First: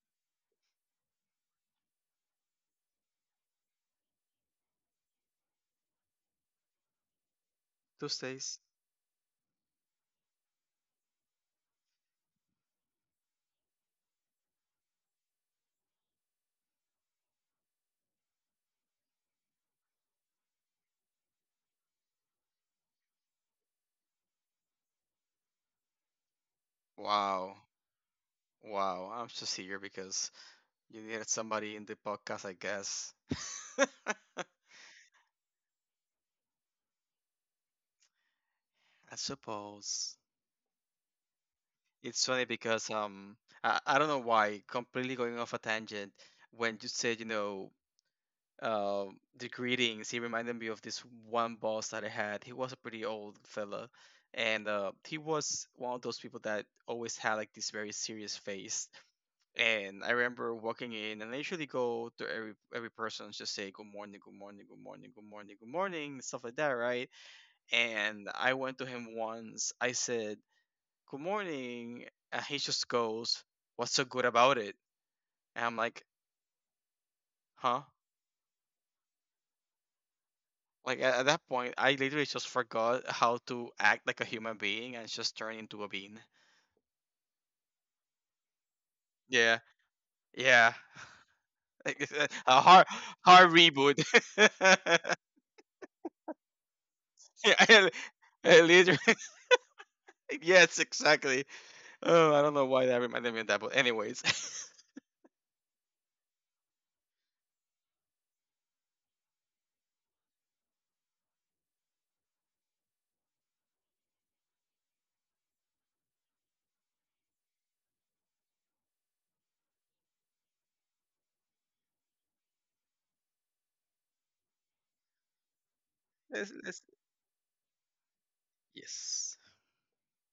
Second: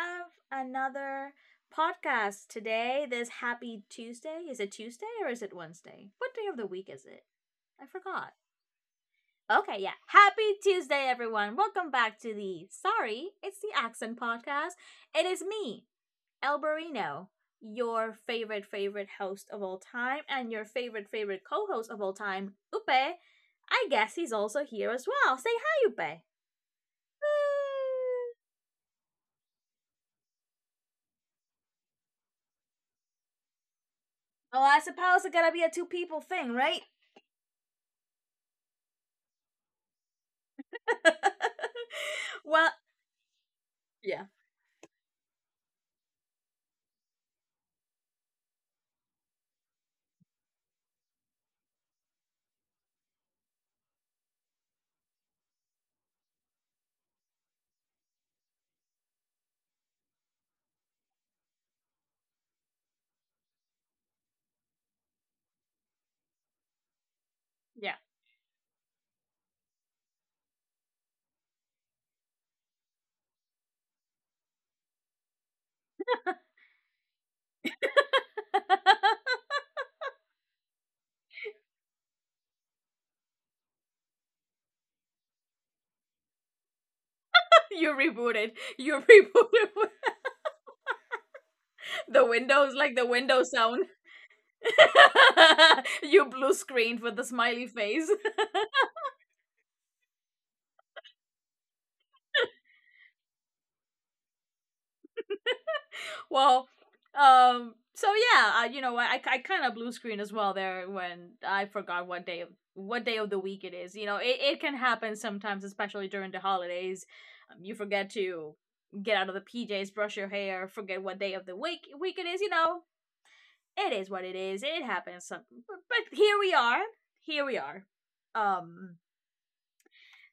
Have another podcast today. This happy Tuesday. Is it Tuesday or is it Wednesday? What day of the week is it? I forgot. Tuesdays. Okay, yeah. Happy Tuesday, everyone. Welcome back to the Sorry, it's the Accent Podcast. It is me, El your favorite, favorite host of all time, and your favorite, favorite co host of all time, Upe. I guess he's also here as well. Say hi, Upe. Wow. Woo! Wow. I'm just here because you needed somebody in the podcast, I guess. I Well, I suppose it gotta be a two people thing, right? suppose. It's funny well, because I don't know yeah, why, completely going off a tangent, when you said, you know, uh, the greetings, he reminded me of this one boss that I had. He was a pretty old fella. And he was one of those people that always had like this very serious face. And I remember walking in, and I usually go to every person and just say good morning, good morning, good morning, good morning, good morning, stuff like that, right? yeah. And I went to him once. I said good morning, and he just goes, "What's so good about it?" And I'm like, "Huh?" Like at that point, I literally just forgot how to act like a human being and just turn into a bean. You rebooted. You Yeah, rebooted yeah. Like, it's the a Windows, hard, like the Windows hard sound. reboot. You blue screened with the Yeah, smiley I- face. I literally yes, exactly. Oh, I don't know why that reminded me of that, but anyways. well, so yeah, you know, I kind of blue screen as well there when I forgot what day of the week it is. You know, it can happen sometimes, especially during the holidays. You forget to get out of the PJs, brush your hair, forget what day of the week it is. You know, it is what it is. It happens. But here It's- we are. it's- Here we are. Um, yes.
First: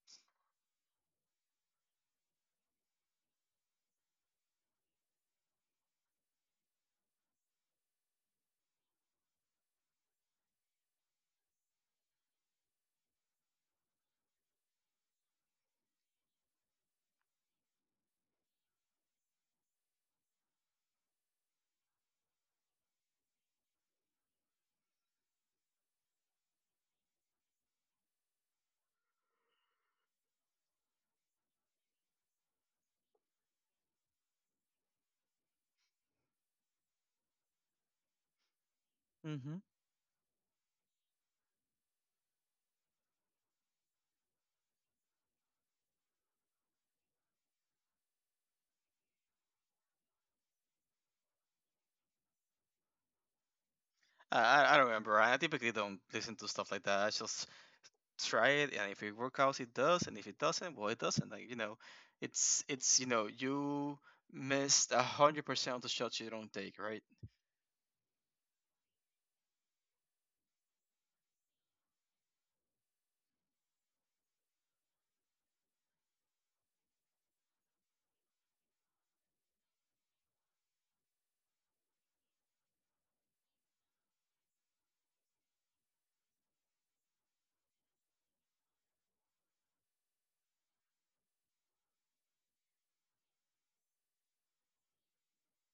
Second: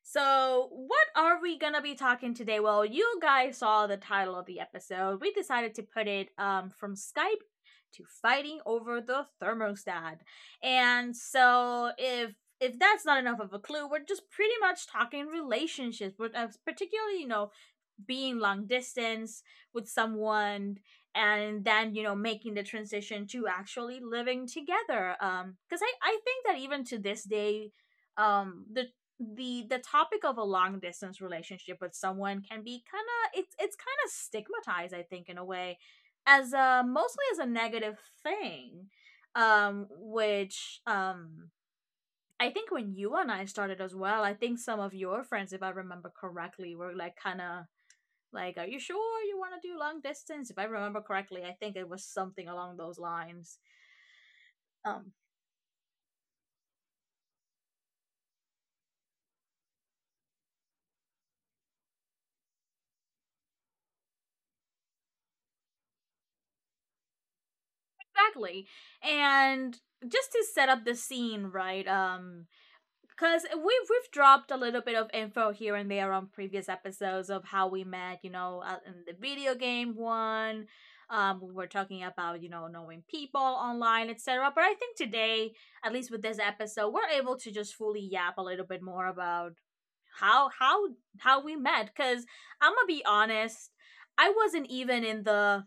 so, what are we gonna be talking today? Well, you guys saw the title of the episode. We decided to put it from Skype to fighting over the thermostat. And so if that's not enough of a clue, we're just pretty much talking relationships, but particularly, you know, being long distance with someone, and then you know making the transition to actually living together, because I think that even to this day, the the topic of a long distance relationship with someone can be kind of, it's kind of stigmatized, I think, in a way, as a mostly as a negative thing. Hmm. Which, I think when you and I started as well, I think some of your friends, if I remember correctly, were like kind of like, are you sure you want to do long distance? If I remember correctly, I think it was something along those lines. I don't Um, remember. I typically don't listen to stuff like that. I just try it, and if it works out, it does, and if it doesn't, well, it doesn't. Like, you know, it's you know, you missed 100% of the shots you don't take, right? exactly. And just to set up the scene, right? Because we've dropped a little bit of info here and there on previous episodes of how we met. You know, in the video game one, we were talking about you know knowing people online, etc. But I think today, at least with this episode, we're able to just fully yap a little bit more about how how we met, because I'm gonna be honest, I wasn't even in the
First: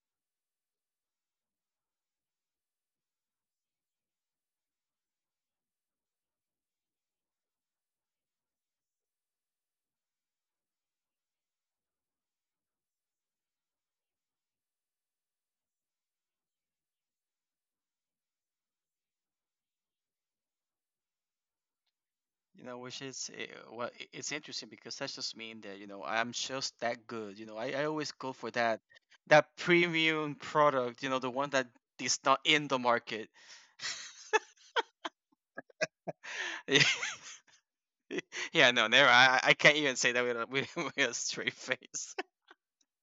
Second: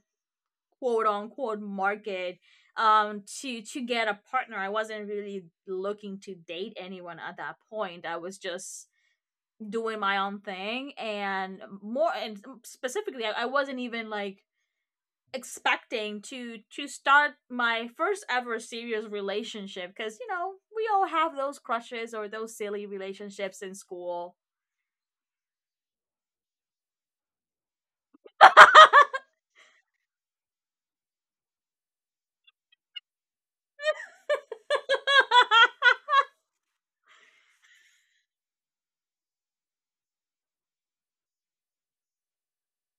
quote unquote market to get a partner. I wasn't really looking to date anyone at that point. I was just doing my own thing, and more and specifically I wasn't even like expecting to start my first ever serious relationship, because you know we all have those crushes or those You know, silly which is relationships in well, it's school. interesting because that just mean that, you know, I'm just that good. You know, I always go for that premium product. You know, the one that is not in the market. Yeah, no, never. I can't even say that with a with a straight face.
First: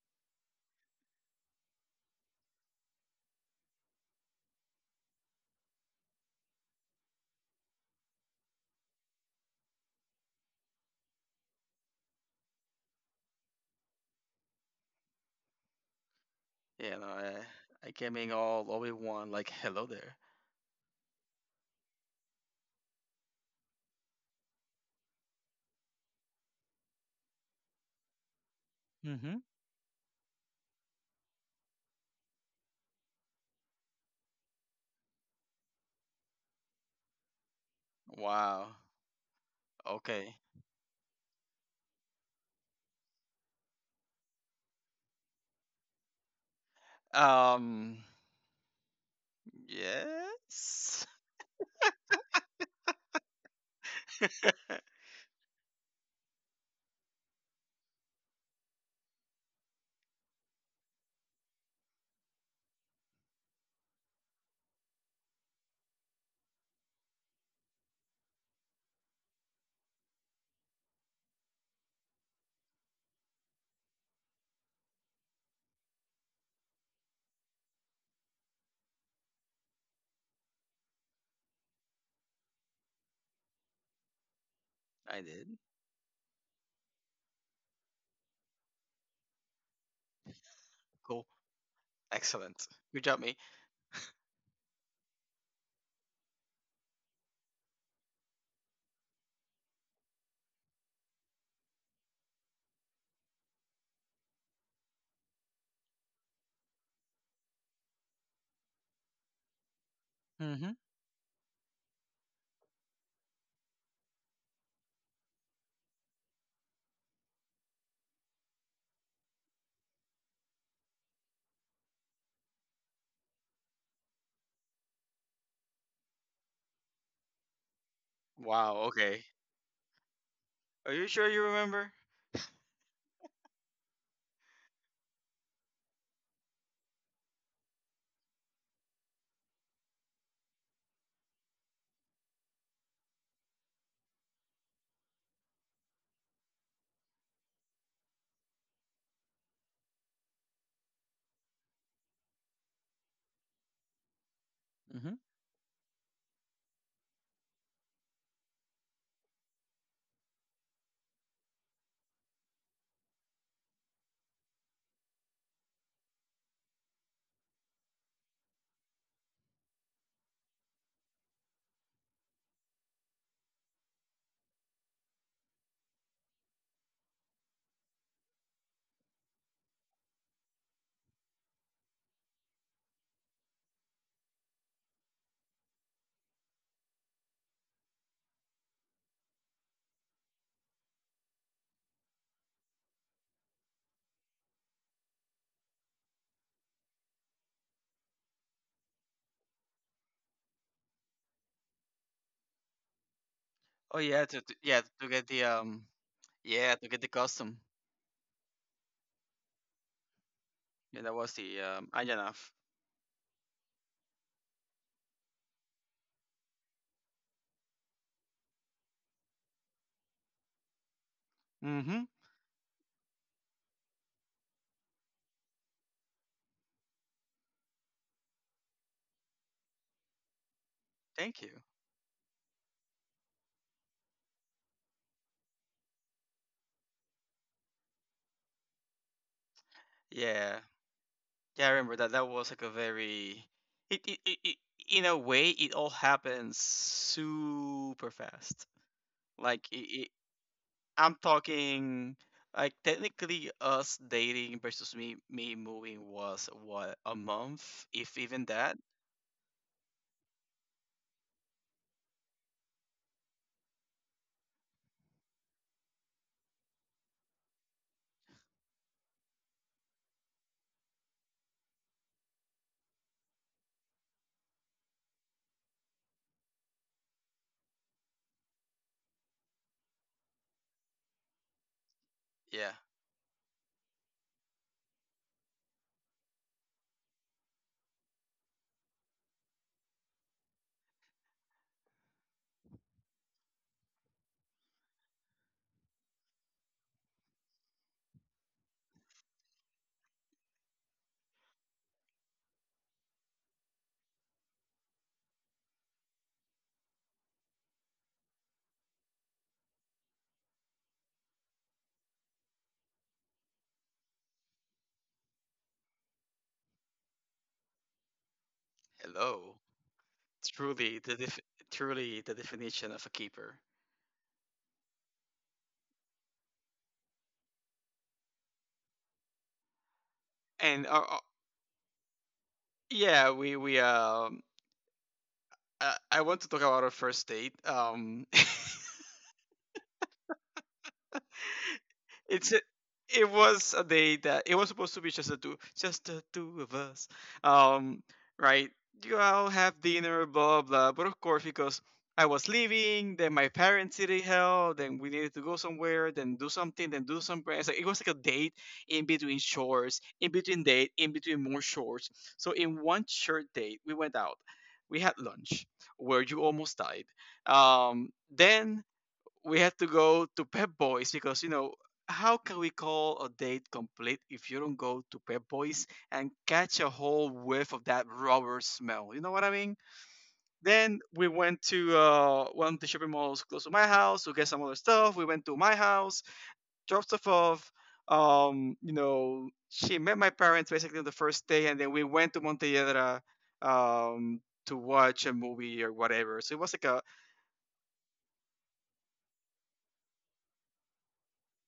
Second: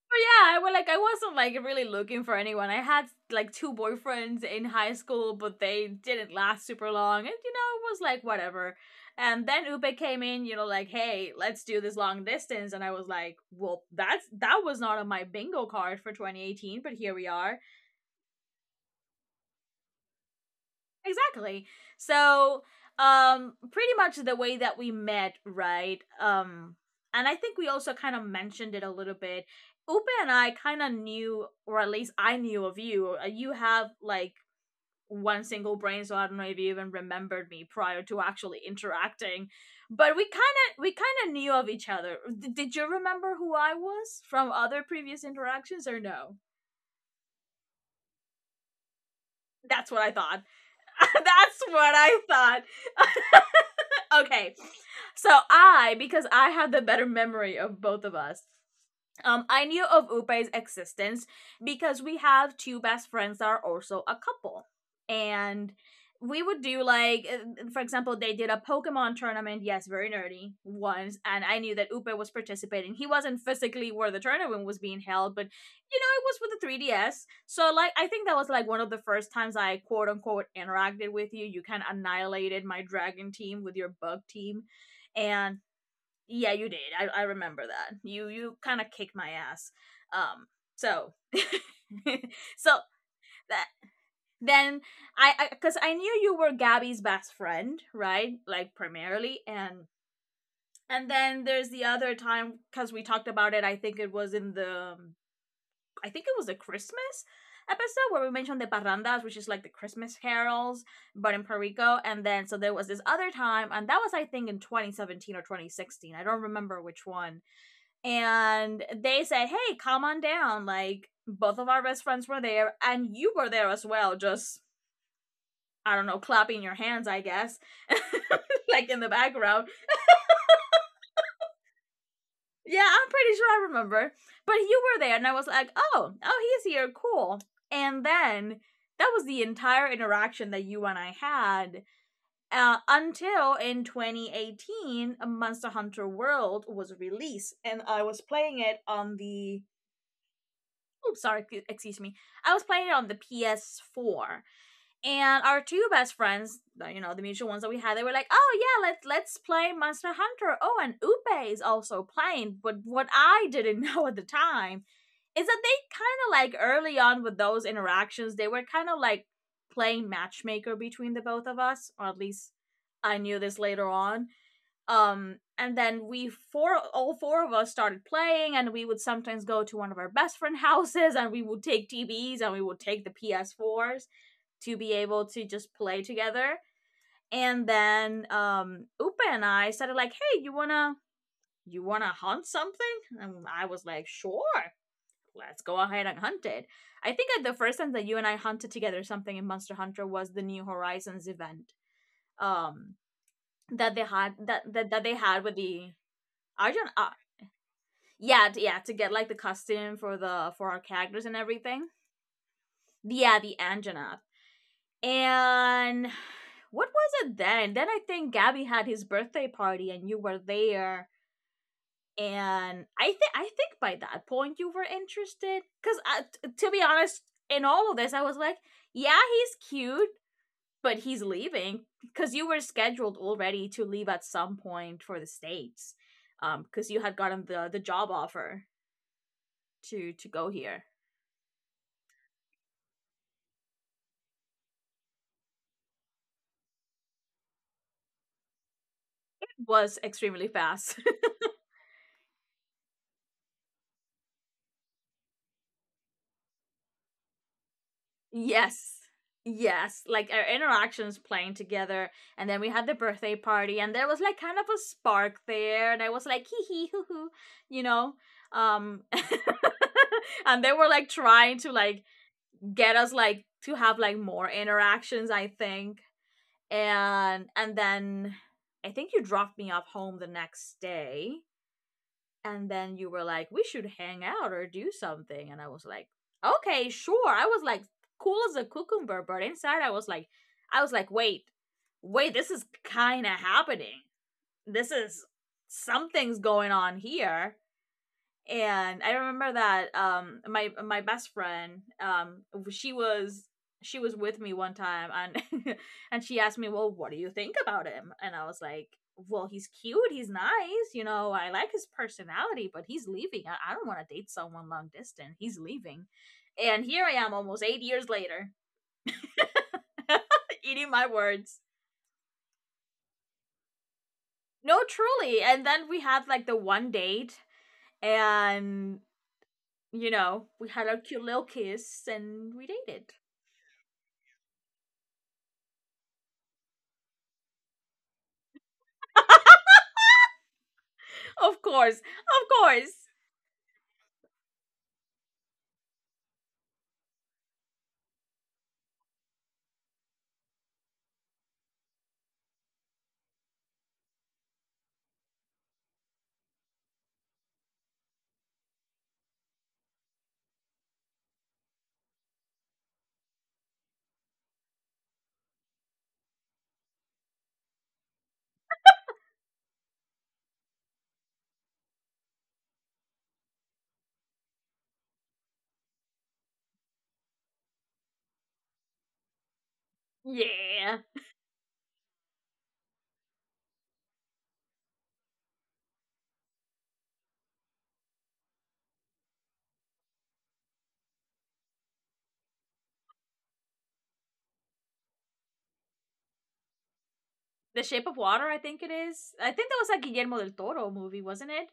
But yeah, I was like, I wasn't like really looking for anyone. I had like two boyfriends in high school, but they didn't last super long. And you know, it was like whatever. And then Upe came in, you know, like, hey, let's do this long distance. And I was like, well, that was not on my bingo card for 2018, but Yeah, no, here we are. I came in all in one. Like, hello there. Exactly. So, pretty much the way that we met, right? And I think we also kind of mentioned it a little Mm-hmm. bit. Upa and I kind of knew, or at least I knew of you. You have like one single brain, so I don't know if you even remembered me prior to actually Wow. interacting. But Okay. We kind of knew of each other. Did you remember who I was from other previous interactions, or no? Um. That's what I thought. Yes. That's what I thought. Okay. Because I have the better memory of both of us, I knew of Upe's existence because we have two best friends that are also a couple. And we would do like for example they did a Pokemon tournament, yes, very nerdy, once, and I knew that Upe was participating. He wasn't physically where the tournament was being held, but you know, it was for the 3DS. So like I think that was like one of the first times I quote unquote interacted with you. You kind of annihilated my dragon team with your bug team. I did. And yeah, you did. I remember that. You kind of kicked my ass. Um so Cool. Excellent. so Good job, me. that then 'cause I knew you were Gabby's best friend, right? Like primarily. And then there's the other time, because we talked about it. I think it was in the I think it was the Christmas episode where we mentioned the parrandas, which is like the Christmas Mm-hmm. carols, but in Puerto Rico. And then so there was this other time, and that was I think in 2017 or 2016. I don't remember which one. And they said, "Hey, come on down." Like both of our best friends were there, and you were there as well. Just I don't know, clapping your hands, I guess, Wow. like in the Okay. background. Are you sure you remember? Yeah, I'm pretty sure I remember. But you were there, and I was like, oh, oh, he's here, cool. And then that was the entire interaction that you and I had, until in 2018, Monster Hunter World was released, and I was playing it on the. Oops, sorry, excuse me. I was playing it on the PS4, Hmm. and our two best friends, you know, the mutual ones that we had, they were like oh yeah let's play Monster Hunter, oh and Upe is also playing. But what I didn't know at the time is that they kind of like early on with those interactions they were kind of like playing matchmaker between the both of us, or at least I knew this later on. And then we four all four of us started playing, and we would sometimes go to one of our best friend houses, and we would take TVs and we would take the PS4s to be able to just play together. And then Upa and I started like, hey you want to hunt something? And I was like sure, let's go ahead and hunt it. I think that the first time that you and I hunted together something in Monster Hunter was the New Horizons event, um that Oh they yeah, had, to yeah, that to they get had the with the yeah, Arjun to get the custom. yeah, yeah, to get like the costume for the for our Yeah, that characters and was the everything. Anjanov. Yeah, the Anjanath. And what was it then? Then I think Gabby had his birthday party and you were there. Mm-hmm. And I think by that point you were interested, cuz to be honest, in all of this I was like, yeah, he's cute, but he's Thank you. leaving, because you were scheduled already to leave at some point for the states, because you had gotten the job offer to go Yeah, here. yeah, I remember that. That was like a very it in a way it all happened super fast. Like it, Was it, extremely fast. I'm talking, like, technically us dating versus me moving was what, a month if even that. Yes. Yes, like our interactions playing together, and then we had the birthday party, and there was like kind of a spark there, and I was like hee hee hoo hoo, you know, um, and they were like trying to like get us like to have like more interactions, I think, and then I think you dropped me off home the next day, and Yeah. then you were like, we should hang out or do something. And I was like, okay, sure. I was like, cool as a cucumber, but inside I was like, wait, this is kind of happening. This is something's going on here. And I remember that my best friend, she was with me one time, and and she asked me, "Well, what do you think about him?" And I was like, "Well, he's cute, he's nice, you know, I like his personality, but he's leaving. I don't want to date someone long distance. He's leaving." And here I am almost 8 years later, Hello. eating truly my the def- words. Truly the definition of a keeper. No, truly. And then we had like the one date, and you know, we had And our cute little kiss and we dated. yeah, we I want to talk about our first date. Of course, of it's a, course. it was a day that it was supposed to be just the two of us, um, right. You all have dinner, blah blah, but of course, because I was leaving, then my parents needed help, then we needed to go somewhere, then do something, then do some prayers. Like, it was like a date in between shores, in between date, in between more shores. So in one short date, we went out, we had lunch where you almost died, um, then we had to go to Pep Boys because, you know, how can we call a date complete if you don't go to Pep Boys and catch a whole whiff of that rubber smell? You know what I mean? Yeah. Then we went to one of the shopping malls close to my house to get some other stuff. We went to my house, dropped stuff off. You know, she met my parents basically on the first day, and then we went to Montelledra, um, to watch a movie or whatever. So it was like a The Shape of Water, I think it is. I think that was a Guillermo del Toro movie, wasn't it?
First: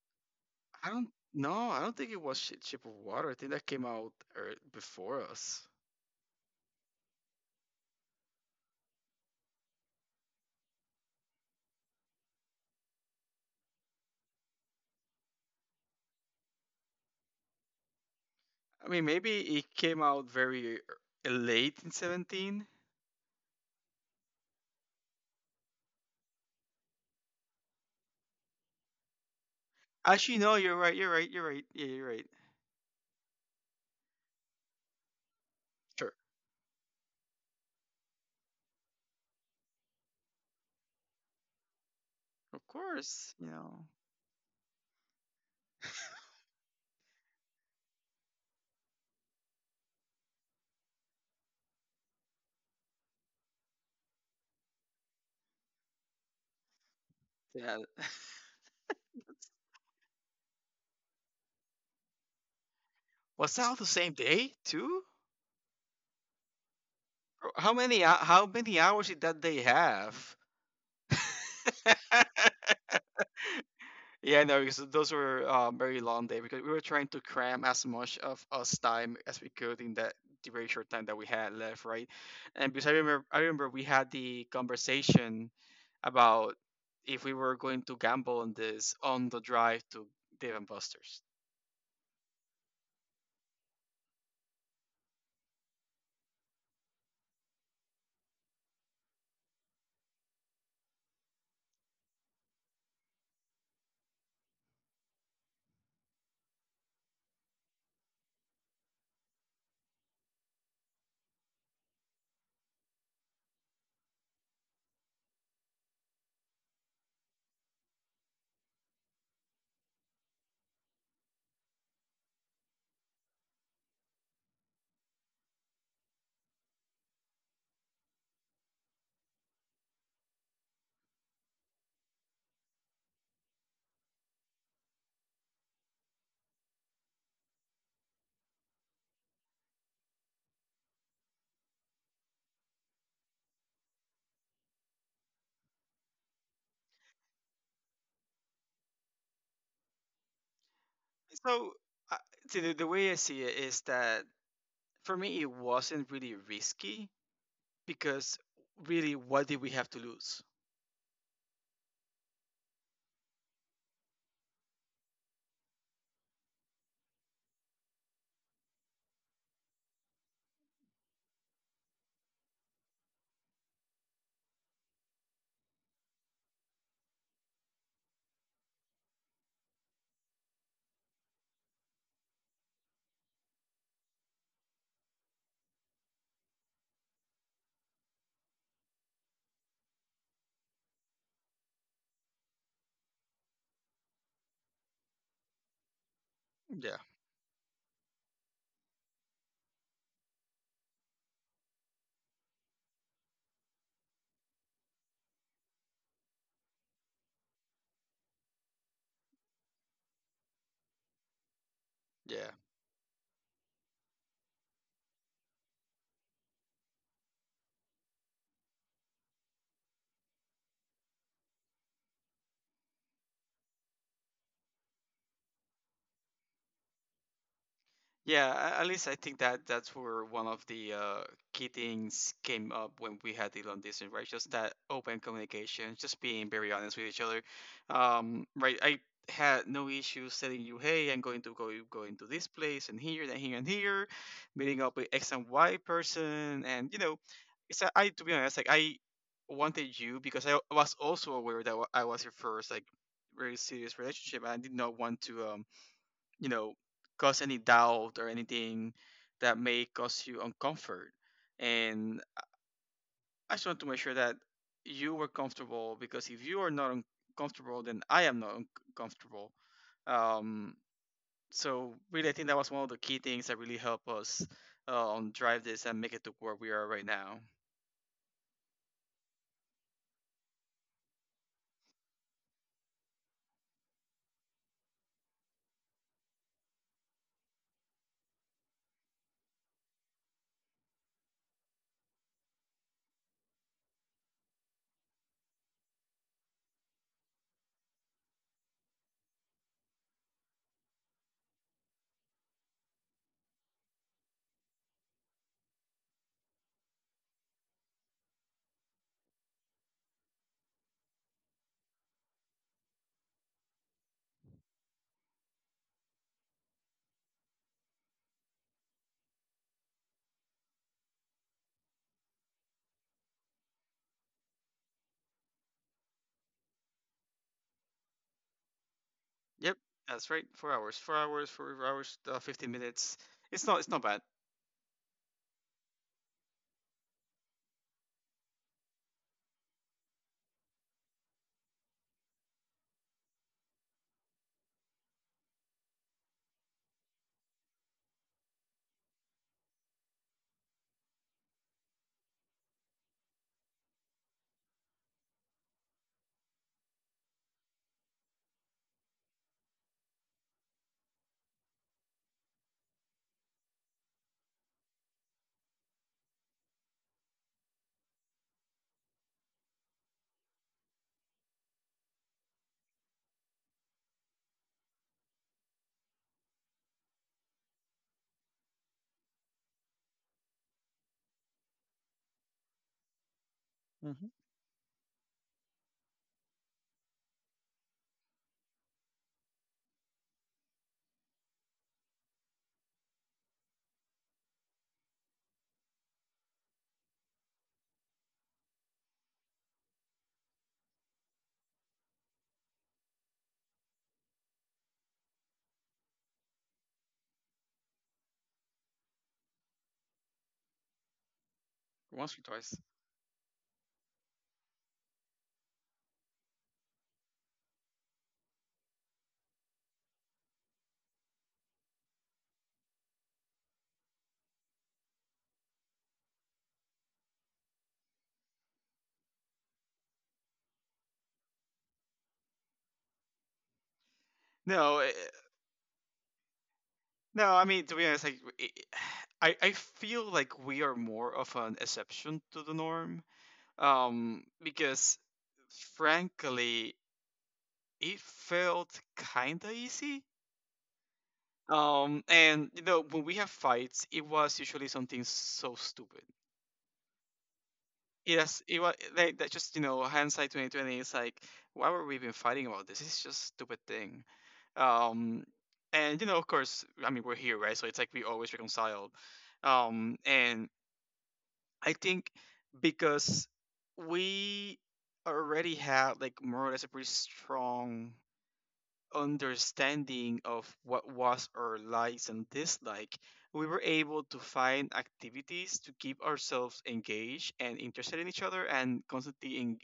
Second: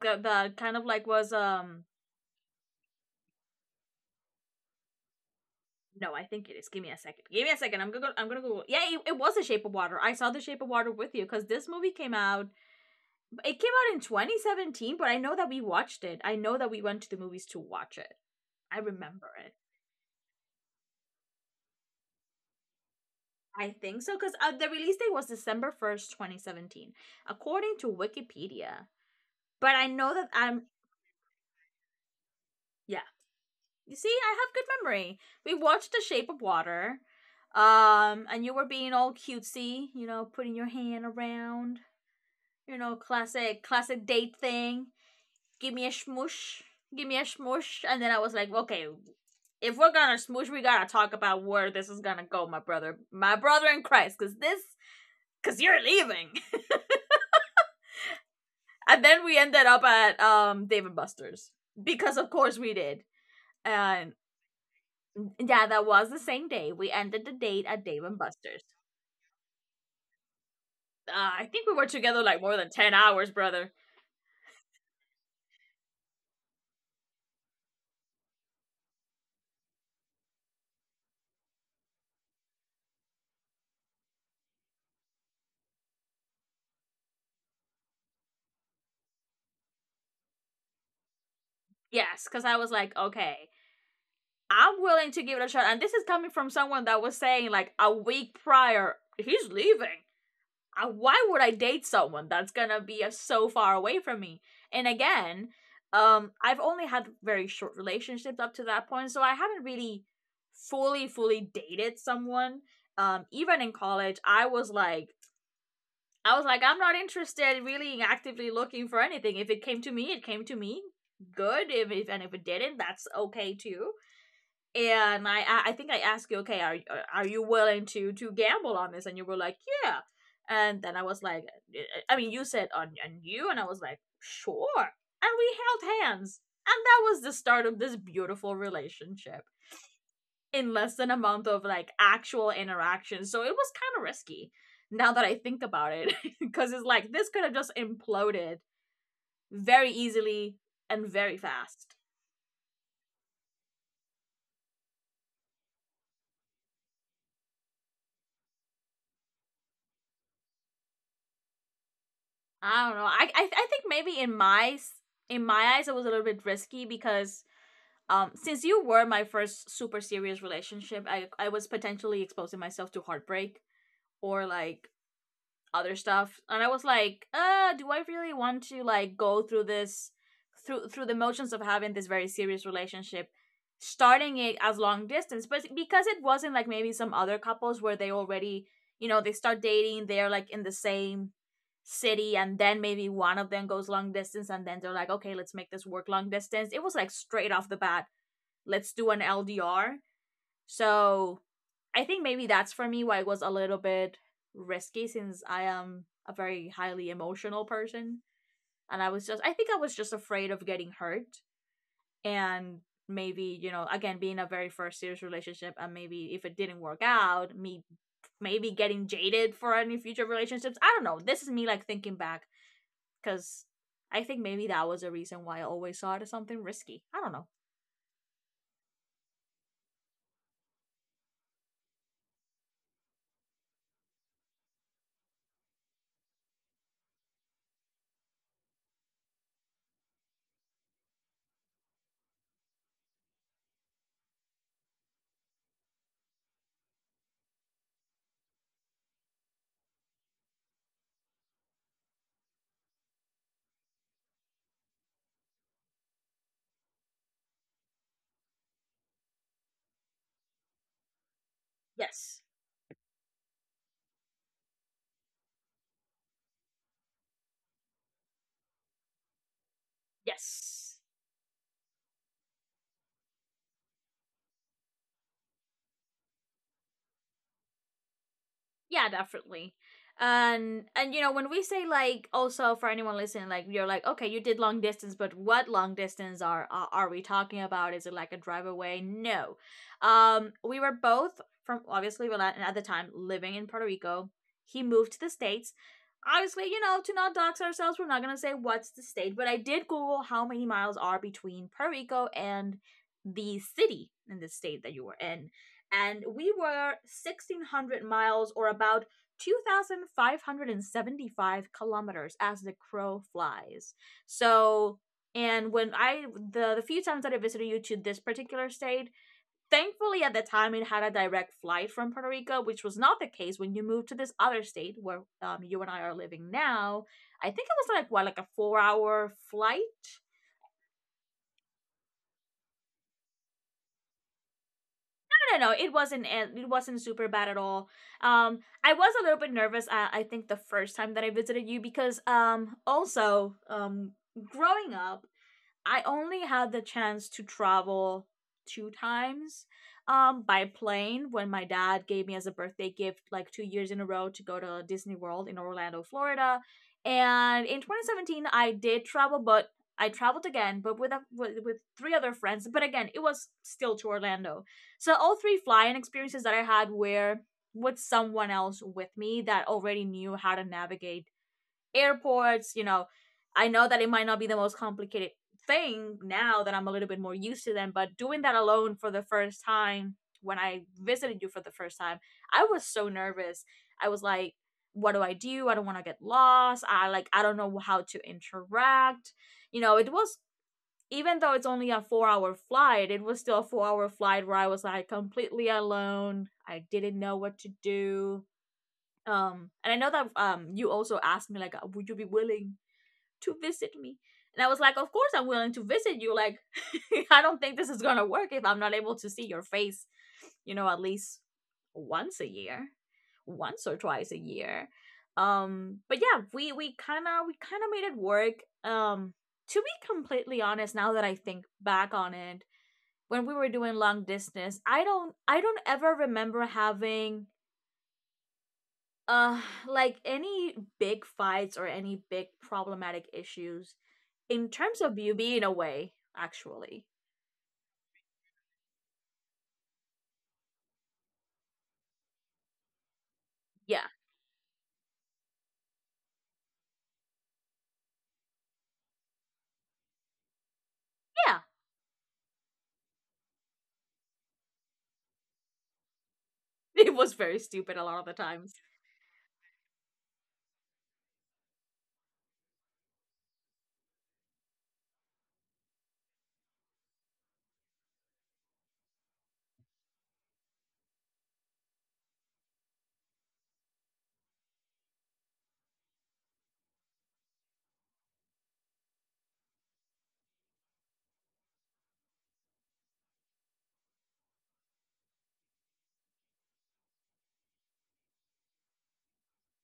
The kind of I like don't was no, I don't think it was Shape of Water. I think that came out before us. no, I think it is. Give me a second. Give me a second. I'm gonna Google. Yeah, it was The Shape of Water. I saw The Shape of Water with you because this movie came out. It came out in 2017, but I know that we watched it. I know that we went to the movies to watch it. I I mean, remember it. maybe it came out very late in 17. I think so because the release date was December first, 2017, according to Wikipedia. But I know that Actually, no, I'm, you're right. You're right. You're right. Yeah, you're right. yeah. You see, I have good memory. We watched The Sure. Shape of Water, and you were being all cutesy, putting your hand around, Of course, you classic know. classic date thing. Give me a smush, give me a smush, and then I was like, okay, if we're gonna smoosh, we gotta talk about where this is gonna go, my brother in Christ, because you're leaving. Yeah. And then we ended up at Dave and Buster's because of course we did. Was that all the same And day too? yeah, that was the same day. We ended the Or date at Dave and how Buster's. many hours did that day have? Uh, I think we were together like more than 10 hours, brother. Yeah, no, because those were, very long day because we were trying to cram as much of us time as we could in that the very short time that we had left, right? And because I remember we had the conversation about if we were going to gamble on this on the drive to Dave and Buster's. Yes, because I was like, okay, I'm willing to give it a shot. And this is coming from someone that was saying like a week prior, he's leaving. Why would I date someone that's gonna be so far away from me? And again, I've only had very short relationships up to that point, so I haven't really fully dated someone. Even in college, I was like, I'm not interested, really actively looking for anything. If it came to me, it came to me. Good. If and if it didn't, that's okay too, and I think I asked you, okay, are you willing to gamble on this? And you were like, yeah. And then I was like, I mean, you said on you, and I was like, sure. And we held hands, and that was the start of this beautiful relationship in less than a month of like actual interaction. So it was kind of risky now that I think about it, because it's like this could have just imploded very easily and very So, fast. uh, see, the way I see it is that for me it wasn't really risky because, really, what did we have to lose? I don't know. I think maybe in my eyes it was a little bit risky because since you were my first super serious relationship, I was potentially exposing myself to heartbreak or like other stuff. And I was like, do I really want to like go through this through through the motions of having this very serious relationship, starting it as long distance? But because it wasn't like maybe some other couples where they already, they start dating, they're like in the same city, and then maybe one of them goes long distance, and then they're like, okay, let's make this work long distance. It was Yeah, like straight off the bat, let's do an LDR. So I think maybe that's for me why it was a little bit risky, since I am a very highly emotional person. And I was just, I think I was just afraid of getting hurt. yeah. And maybe, again, being a very first serious relationship, and maybe if it didn't work out, me maybe getting jaded for any future relationships. I don't know. This is me like thinking back, because I think maybe that was a reason why I always saw it as something risky. I don't know. Yeah, at least I think that that's where one of the key things came up when we had the long distance, right? Just that open communication, just being very honest with each other. Right, I had no issues telling you, hey, I'm going to go going to this place and here and here and here, meeting up with X and Y person, and, you know, I, to be honest, like, I wanted you because I was also aware that I was your first, like, very serious relationship, and I did not want to, you know, cause any doubt or anything that may cause you uncomfort, and Yes. I just want to make sure that you were comfortable because if you are not uncomfortable then I am not uncomfortable. Um, Yes. so really I think that was one of the key things that really helped us, drive this and make it to where we are right now. Yeah, definitely. And you know when we say, like, also for anyone listening, like, you're like, okay, you did long distance, but what long distance are we talking about? Is it like a drive away? No. We were both from obviously Milan and at the time living in Puerto Rico. He moved to the States, obviously. To not dox ourselves, we're not going to say what's the state, but I did Google how many miles are between Puerto Rico and the city in the state that you were in, and we were 1600 miles, or about 2575 kilometers as the crow flies. So and when I the few times that I visited you to this particular state, thankfully at the time it had a direct flight from Puerto Rico, which was not the case when you moved to this other state where, you and I are living now. I think it was like what, like a 4-hour Yep, flight? that's right, 4 hours, 4 hours, 4 hours, 15 minutes. It's not, it's not bad. No, no, no. It wasn't. It wasn't super bad at all. I was a little bit nervous. I think the first time that I visited you, because also growing up, I only had the chance to travel two times by plane, when my dad gave me as a birthday gift like 2 years in a row to go to Disney World in Orlando, Florida. And in 2017 I did travel, but I traveled again, but with three other friends, but again, it was still to Orlando. So all three flying experiences that I had were with someone else with me that already knew how to navigate airports. I know that it might not be the most complicated thing now that I'm a little bit more used to them, but doing that alone for the first time when I visited you for the first time, I was so nervous. I was Hmm. like, what do? I don't want to get lost. I don't know how to interact. You know, it was Even though it's only a 4-hour flight, it was still a 4-hour flight where I was like completely alone. I didn't know what to do. And I know that you also asked me, like, would you be willing to visit me. And I was like, of course I'm willing to visit you. Like, I don't think this is going to work if I'm not able to see your face, at least Once once or a twice. year, once or twice a year. But yeah, we kind of made it work. Um, to be completely honest, now that I think back on it, when we were doing long distance, I don't ever remember having uh like any big fights or any big problematic issues. In terms No, of beauty in a way, actually. no, I mean, to be honest, I feel like we are more of an exception to the norm. Yeah, Because frankly, it felt kinda easy. yeah. And you know when we have fights, it was usually something so stupid. It was very stupid a lot of the It has times. it was like that, just, you know, hindsight 2020. It's like why were we even fighting about this? It's just a stupid thing. Um, and you know, of course, I mean, we're here, right, so it's like we always reconcile. And I think because we already had, like, more or less a pretty strong understanding of what was our likes and dislike, we were able to find activities to keep ourselves engaged and interested in each other and constantly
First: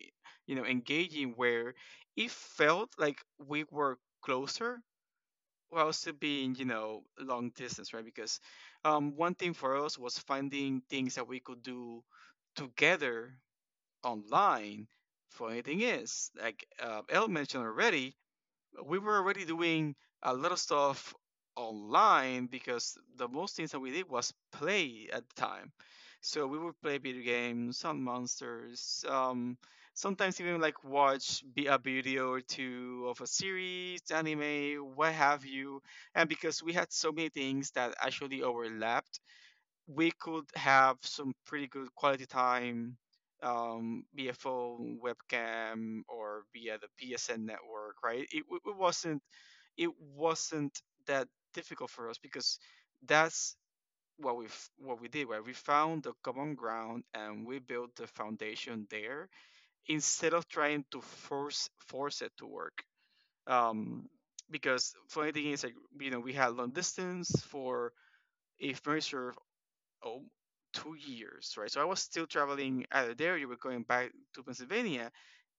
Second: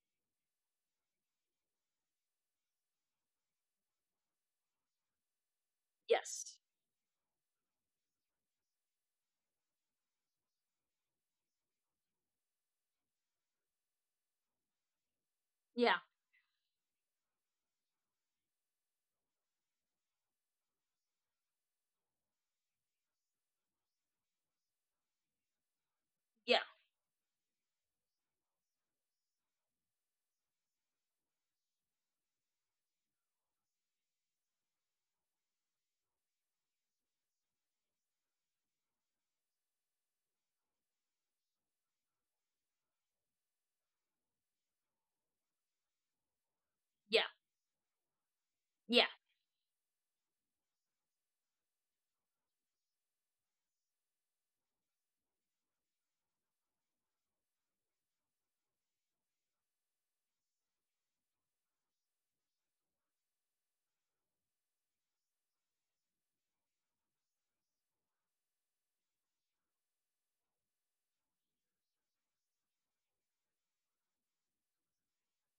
you know, engaging, where it felt like we were closer well still being, Yes. you know, long distance, right? Because, um, one thing for us was finding things that we could do together online. For anything Yeah, is like, El mentioned already, we were already doing a lot of stuff online because the most things that we did was play at the time. So we yeah, would play video games, some monsters, sometimes even like watch be a video or two of a series, anime, what have you. And because we had so many things that actually overlapped, we could have some pretty good quality time, via phone, webcam, or via the yeah, PSN network, right? Yeah, It wasn't that difficult for us because that's what we what we did, right? We found the common ground and we built the foundation there instead of trying to force it to work. Um, because funny thing is, like, you know, we had long distance for a furniture, oh, 2 years, right? So I was still traveling out of there. You were going back to Pennsylvania,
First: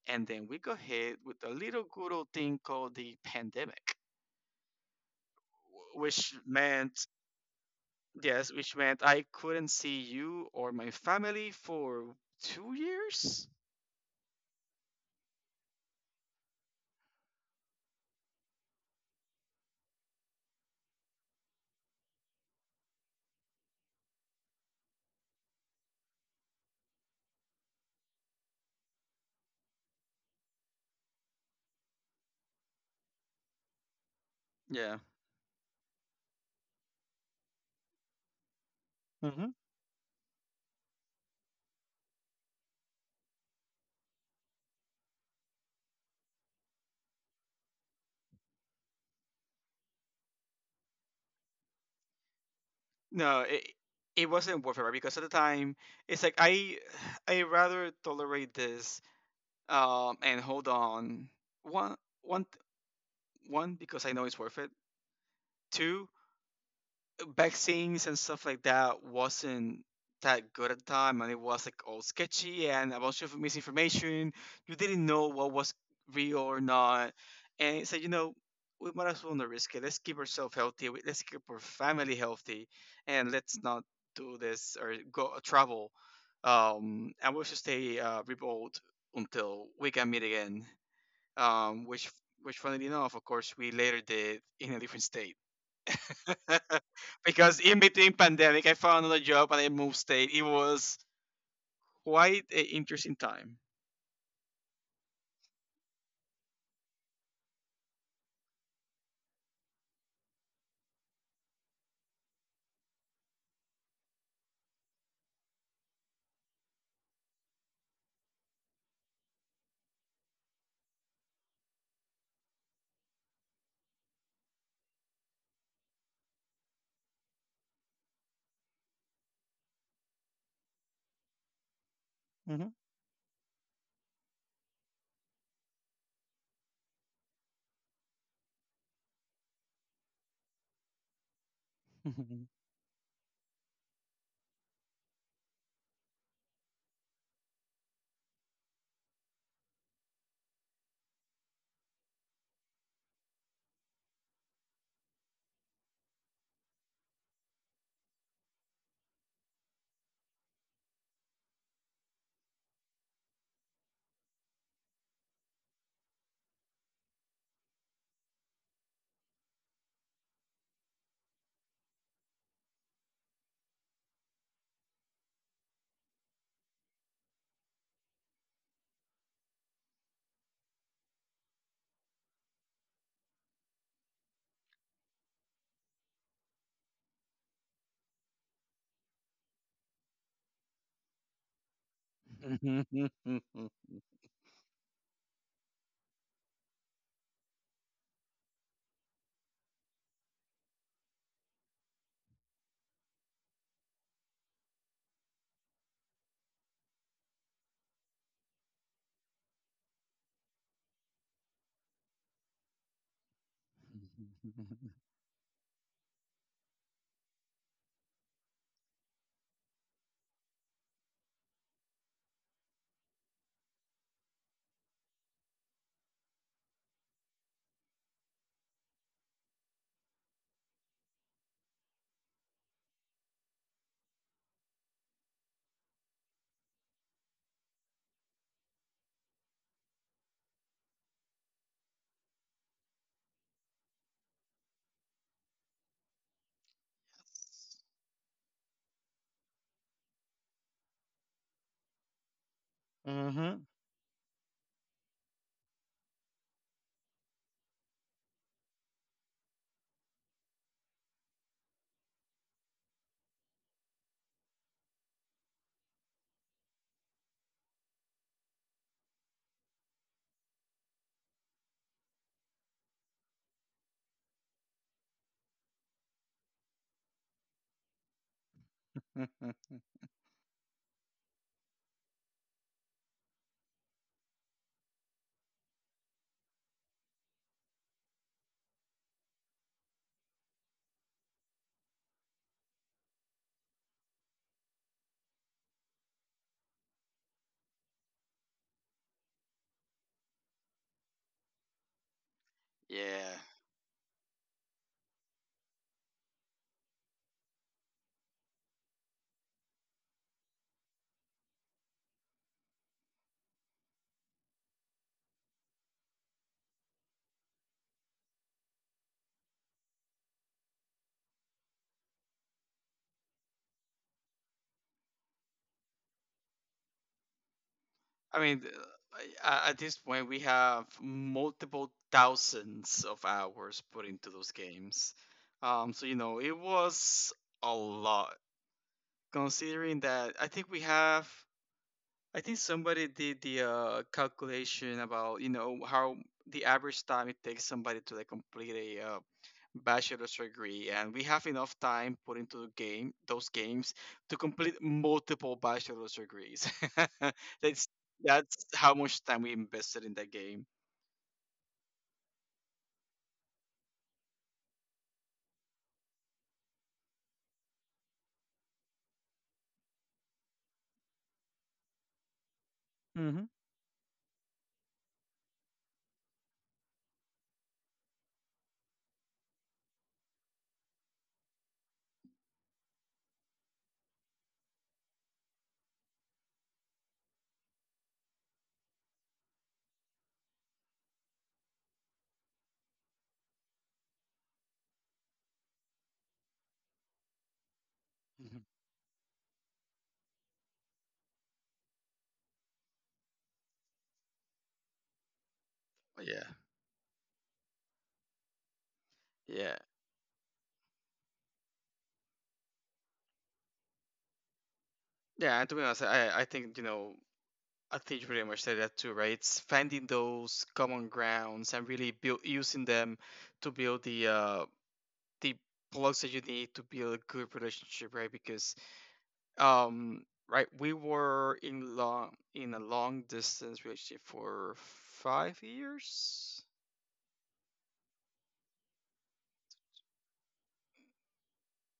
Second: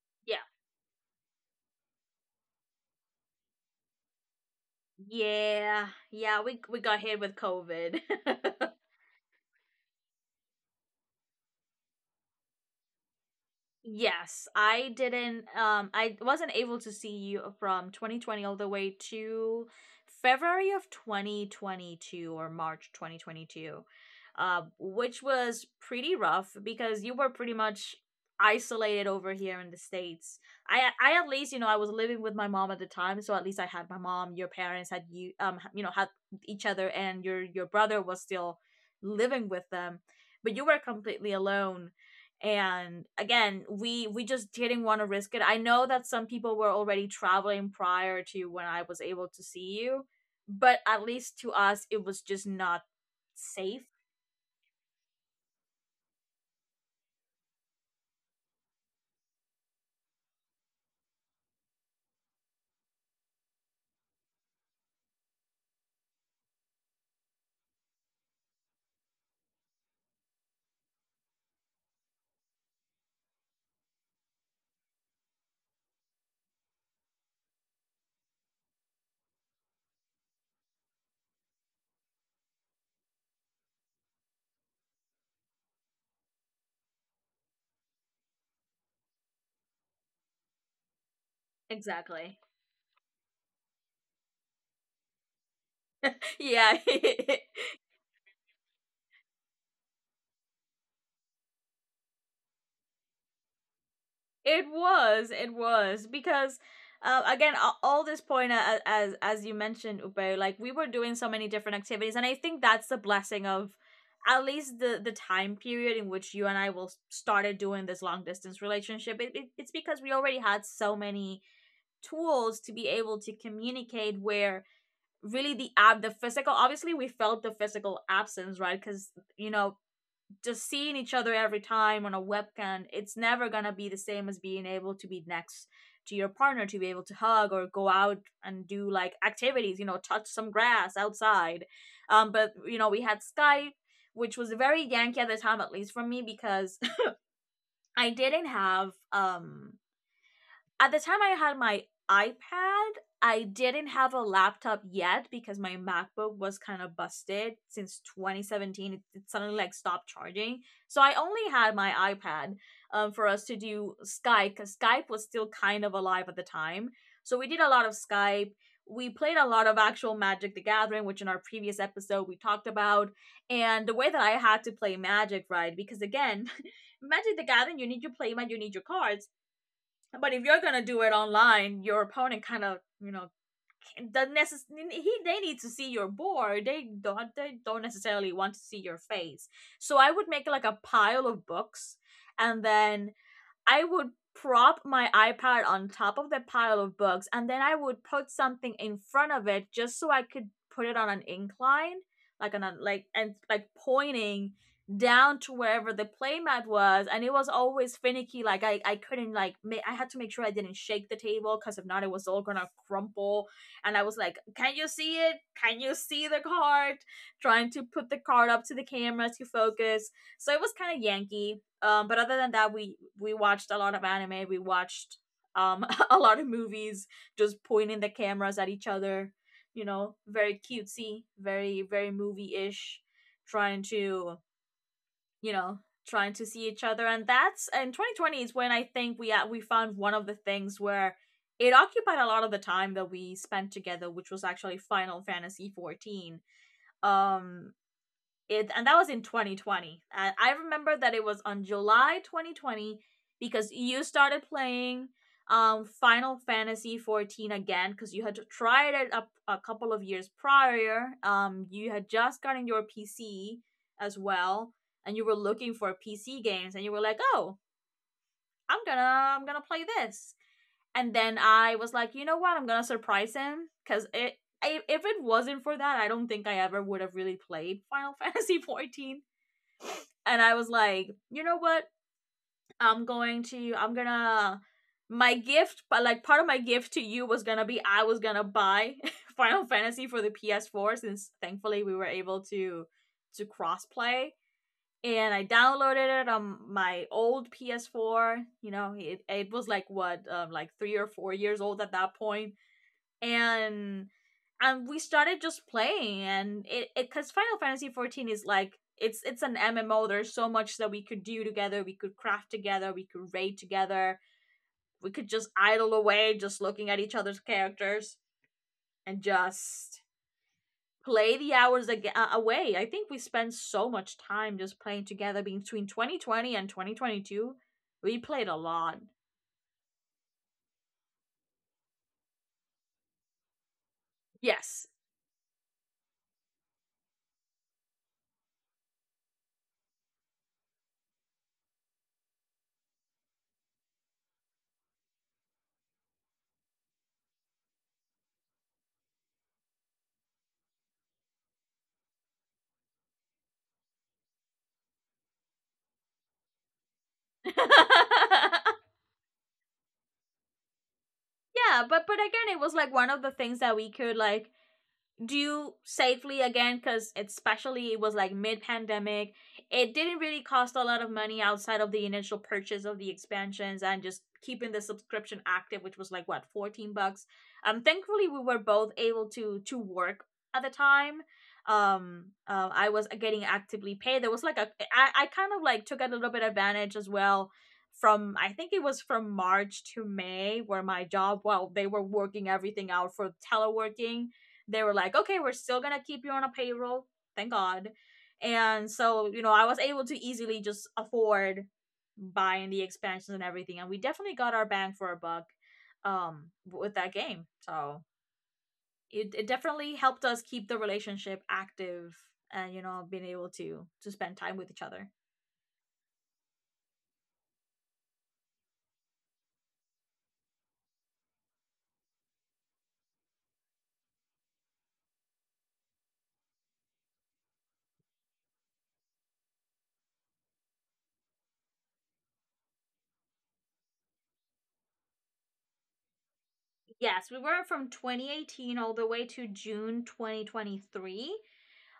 and yeah, then we got hit with a little good old thing called the pandemic, yeah, which yeah. We got meant hit with COVID. yes, which meant I couldn't see you or my family for 2 years. Yes, I wasn't able to see you from 2020 all the way to February of 2022, or March 2022. Which was pretty rough because you were pretty much isolated over here in the States. I at least, I was living with my mom at the time, so at least I had my mom, your parents Yeah. had you, had each other, and your brother was still Hmm. living with them. But you were completely alone, and again, we just didn't want to risk it. I know that some people were already traveling prior to when I was able to see you, but at least to us it was just not No, safe. it wasn't worth it, right? Because at the time it's like, I rather tolerate this, um, and hold on. one one One, because I know it's worth it. Two, vaccines and stuff like that wasn't that good at the time and it was like all sketchy and a bunch of misinformation, you didn't know what was real or not. And it's like, you know, we might as well not risk it, let's keep ourselves healthy, let's keep our family healthy and let's not do this or go travel, um, and we'll just stay, uh, remote until we can meet again. Um, Exactly. which funnily enough, of course, we later did in a different state. Yeah. Because in between pandemic, I found another job and I moved state. It was quite an interesting time. It was. It was because. Again, all this point, as you mentioned, Upe, like we were doing so many different activities, and I think that's the blessing of at least the time period in which you and I started doing this long distance relationship. It's because we already had so many tools to be able to communicate. Where really the physical, obviously we felt the physical absence, right? Because you know just seeing each other every time on a Mhm. webcam, it's never gonna be the same as being able to be next to your partner, to be able to hug or go out and do like activities, touch some grass outside. But we had Skype, which was very Yankee at the time, at least for me, because I didn't have at the time I had my iPad, I didn't have a laptop yet because my MacBook was kind of busted since 2017. It suddenly like stopped charging, so I only had my iPad for us to do Skype, because Skype was still kind of alive at the time. So we did a lot of Skype. We played a lot of actual Magic the Gathering, which in our previous episode we talked about, and the way that I had to play Magic, right? Because again, Magic the Gathering, you need your playmat, you need your cards. But if you're gonna do it online, your opponent kind of you know can- the necess- he they need to see your board. They don't necessarily want to see your face. So I would make like a pile of books, and Mhm. then I would prop my iPad on top of the pile of books and then I would put something in front of it just so I could put it on an incline, like on a, like and like pointing down to wherever the playmat was and it was always finicky like I couldn't like I had to make sure I didn't shake the table because if not it was all gonna crumple and I was like, can you see it? Can you see the card? Trying to put the card up to the camera to focus, so it was kind of yankee. But other than that, we watched a lot of anime. We watched a lot of movies, just pointing the cameras at each other. You know, very cutesy, very very movie ish, trying to you know trying to see each other. And 2020 is when I think we found one of the things where it occupied a lot of the time that we spent together, which was actually Final Fantasy 14. Um, it and that was in 2020. And I remember that it was on July 2020 because you started playing Final Fantasy 14 again because you had tried it a couple of years prior. You had just gotten your PC as well, and you were looking for PC games, and you were like, "Oh, I'm gonna I'm gonna play this." And then I was like, "You know what? I'm gonna surprise him because it." If it wasn't for that, I don't think I ever would have really played Final Fantasy 14. And I was like, you know what? I'm going to I'm gonna My gift, but like part of my gift to you was gonna be I was gonna buy Final Fantasy for the PS4, since thankfully we were able to cross play. And I downloaded it on my old PS4. You know, it was like what, like 3 or 4 years old at that point, Yeah, and and we started just playing. And it, because Final Fantasy 14 is like, it's an MMO, there's so much that we could do together. We could craft together, we could raid together, we could just idle away just looking at each other's characters and just play the hours away. I think we spent so much time just playing together between 2020 and 2022. We I played a mean, lot. I, at this point, we have multiple thousands of hours put into those Yes. games. It was a lot considering that I think somebody did the calculation about you know how the average time it takes somebody to like complete a bachelor's degree, and we have enough time put into the game those games to complete multiple bachelor's degrees. that's Yeah, that's how much time we invested in that game. but again, it was like one of the things that we could like do safely again, because especially it was like mid-pandemic. It didn't really cost a lot of money outside of the initial purchase of the Hmm. expansions and just keeping the subscription active, which was like what, 14 bucks? Thankfully we were both able to work at the time. I was getting actively paid. There was like I kind of like took a little bit advantage as well, from I think it was from March to May where my job, well, they were working everything out for teleworking. They were like, okay, we're still gonna keep you on a payroll, thank God. Mhm. And so, you know, I was able to easily just afford buying the expansions and everything, and we definitely got our bang for our buck Yeah, with that game. So it yeah, definitely helped us keep the relationship active, and you know, being able to spend time with each other. yeah. And to be honest, I think you pretty much said that too, right? It's finding those common grounds and really build using them to build the blocks that you need to build a good relationship, right? Because um right, we were in long in a long distance relationship for 5 years. Yes, we were, from 2018 all the way to June 2023.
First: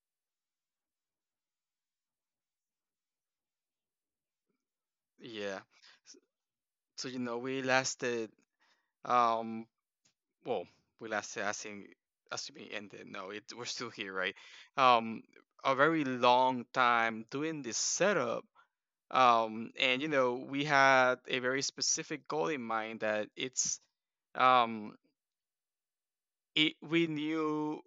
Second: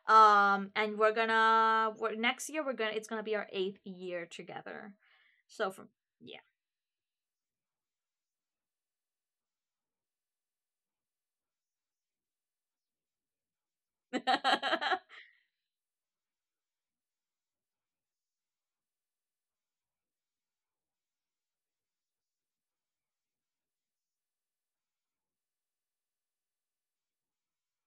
And we're gonna we're next year, we're gonna it's gonna be our eighth year together. Yeah. So from S- yeah. So you know we lasted, um well we lasted, I think, assuming it ended. No, it we're still here, right? Um, a very long time doing this setup. Um, and you know we had a very specific goal in mind that um we knew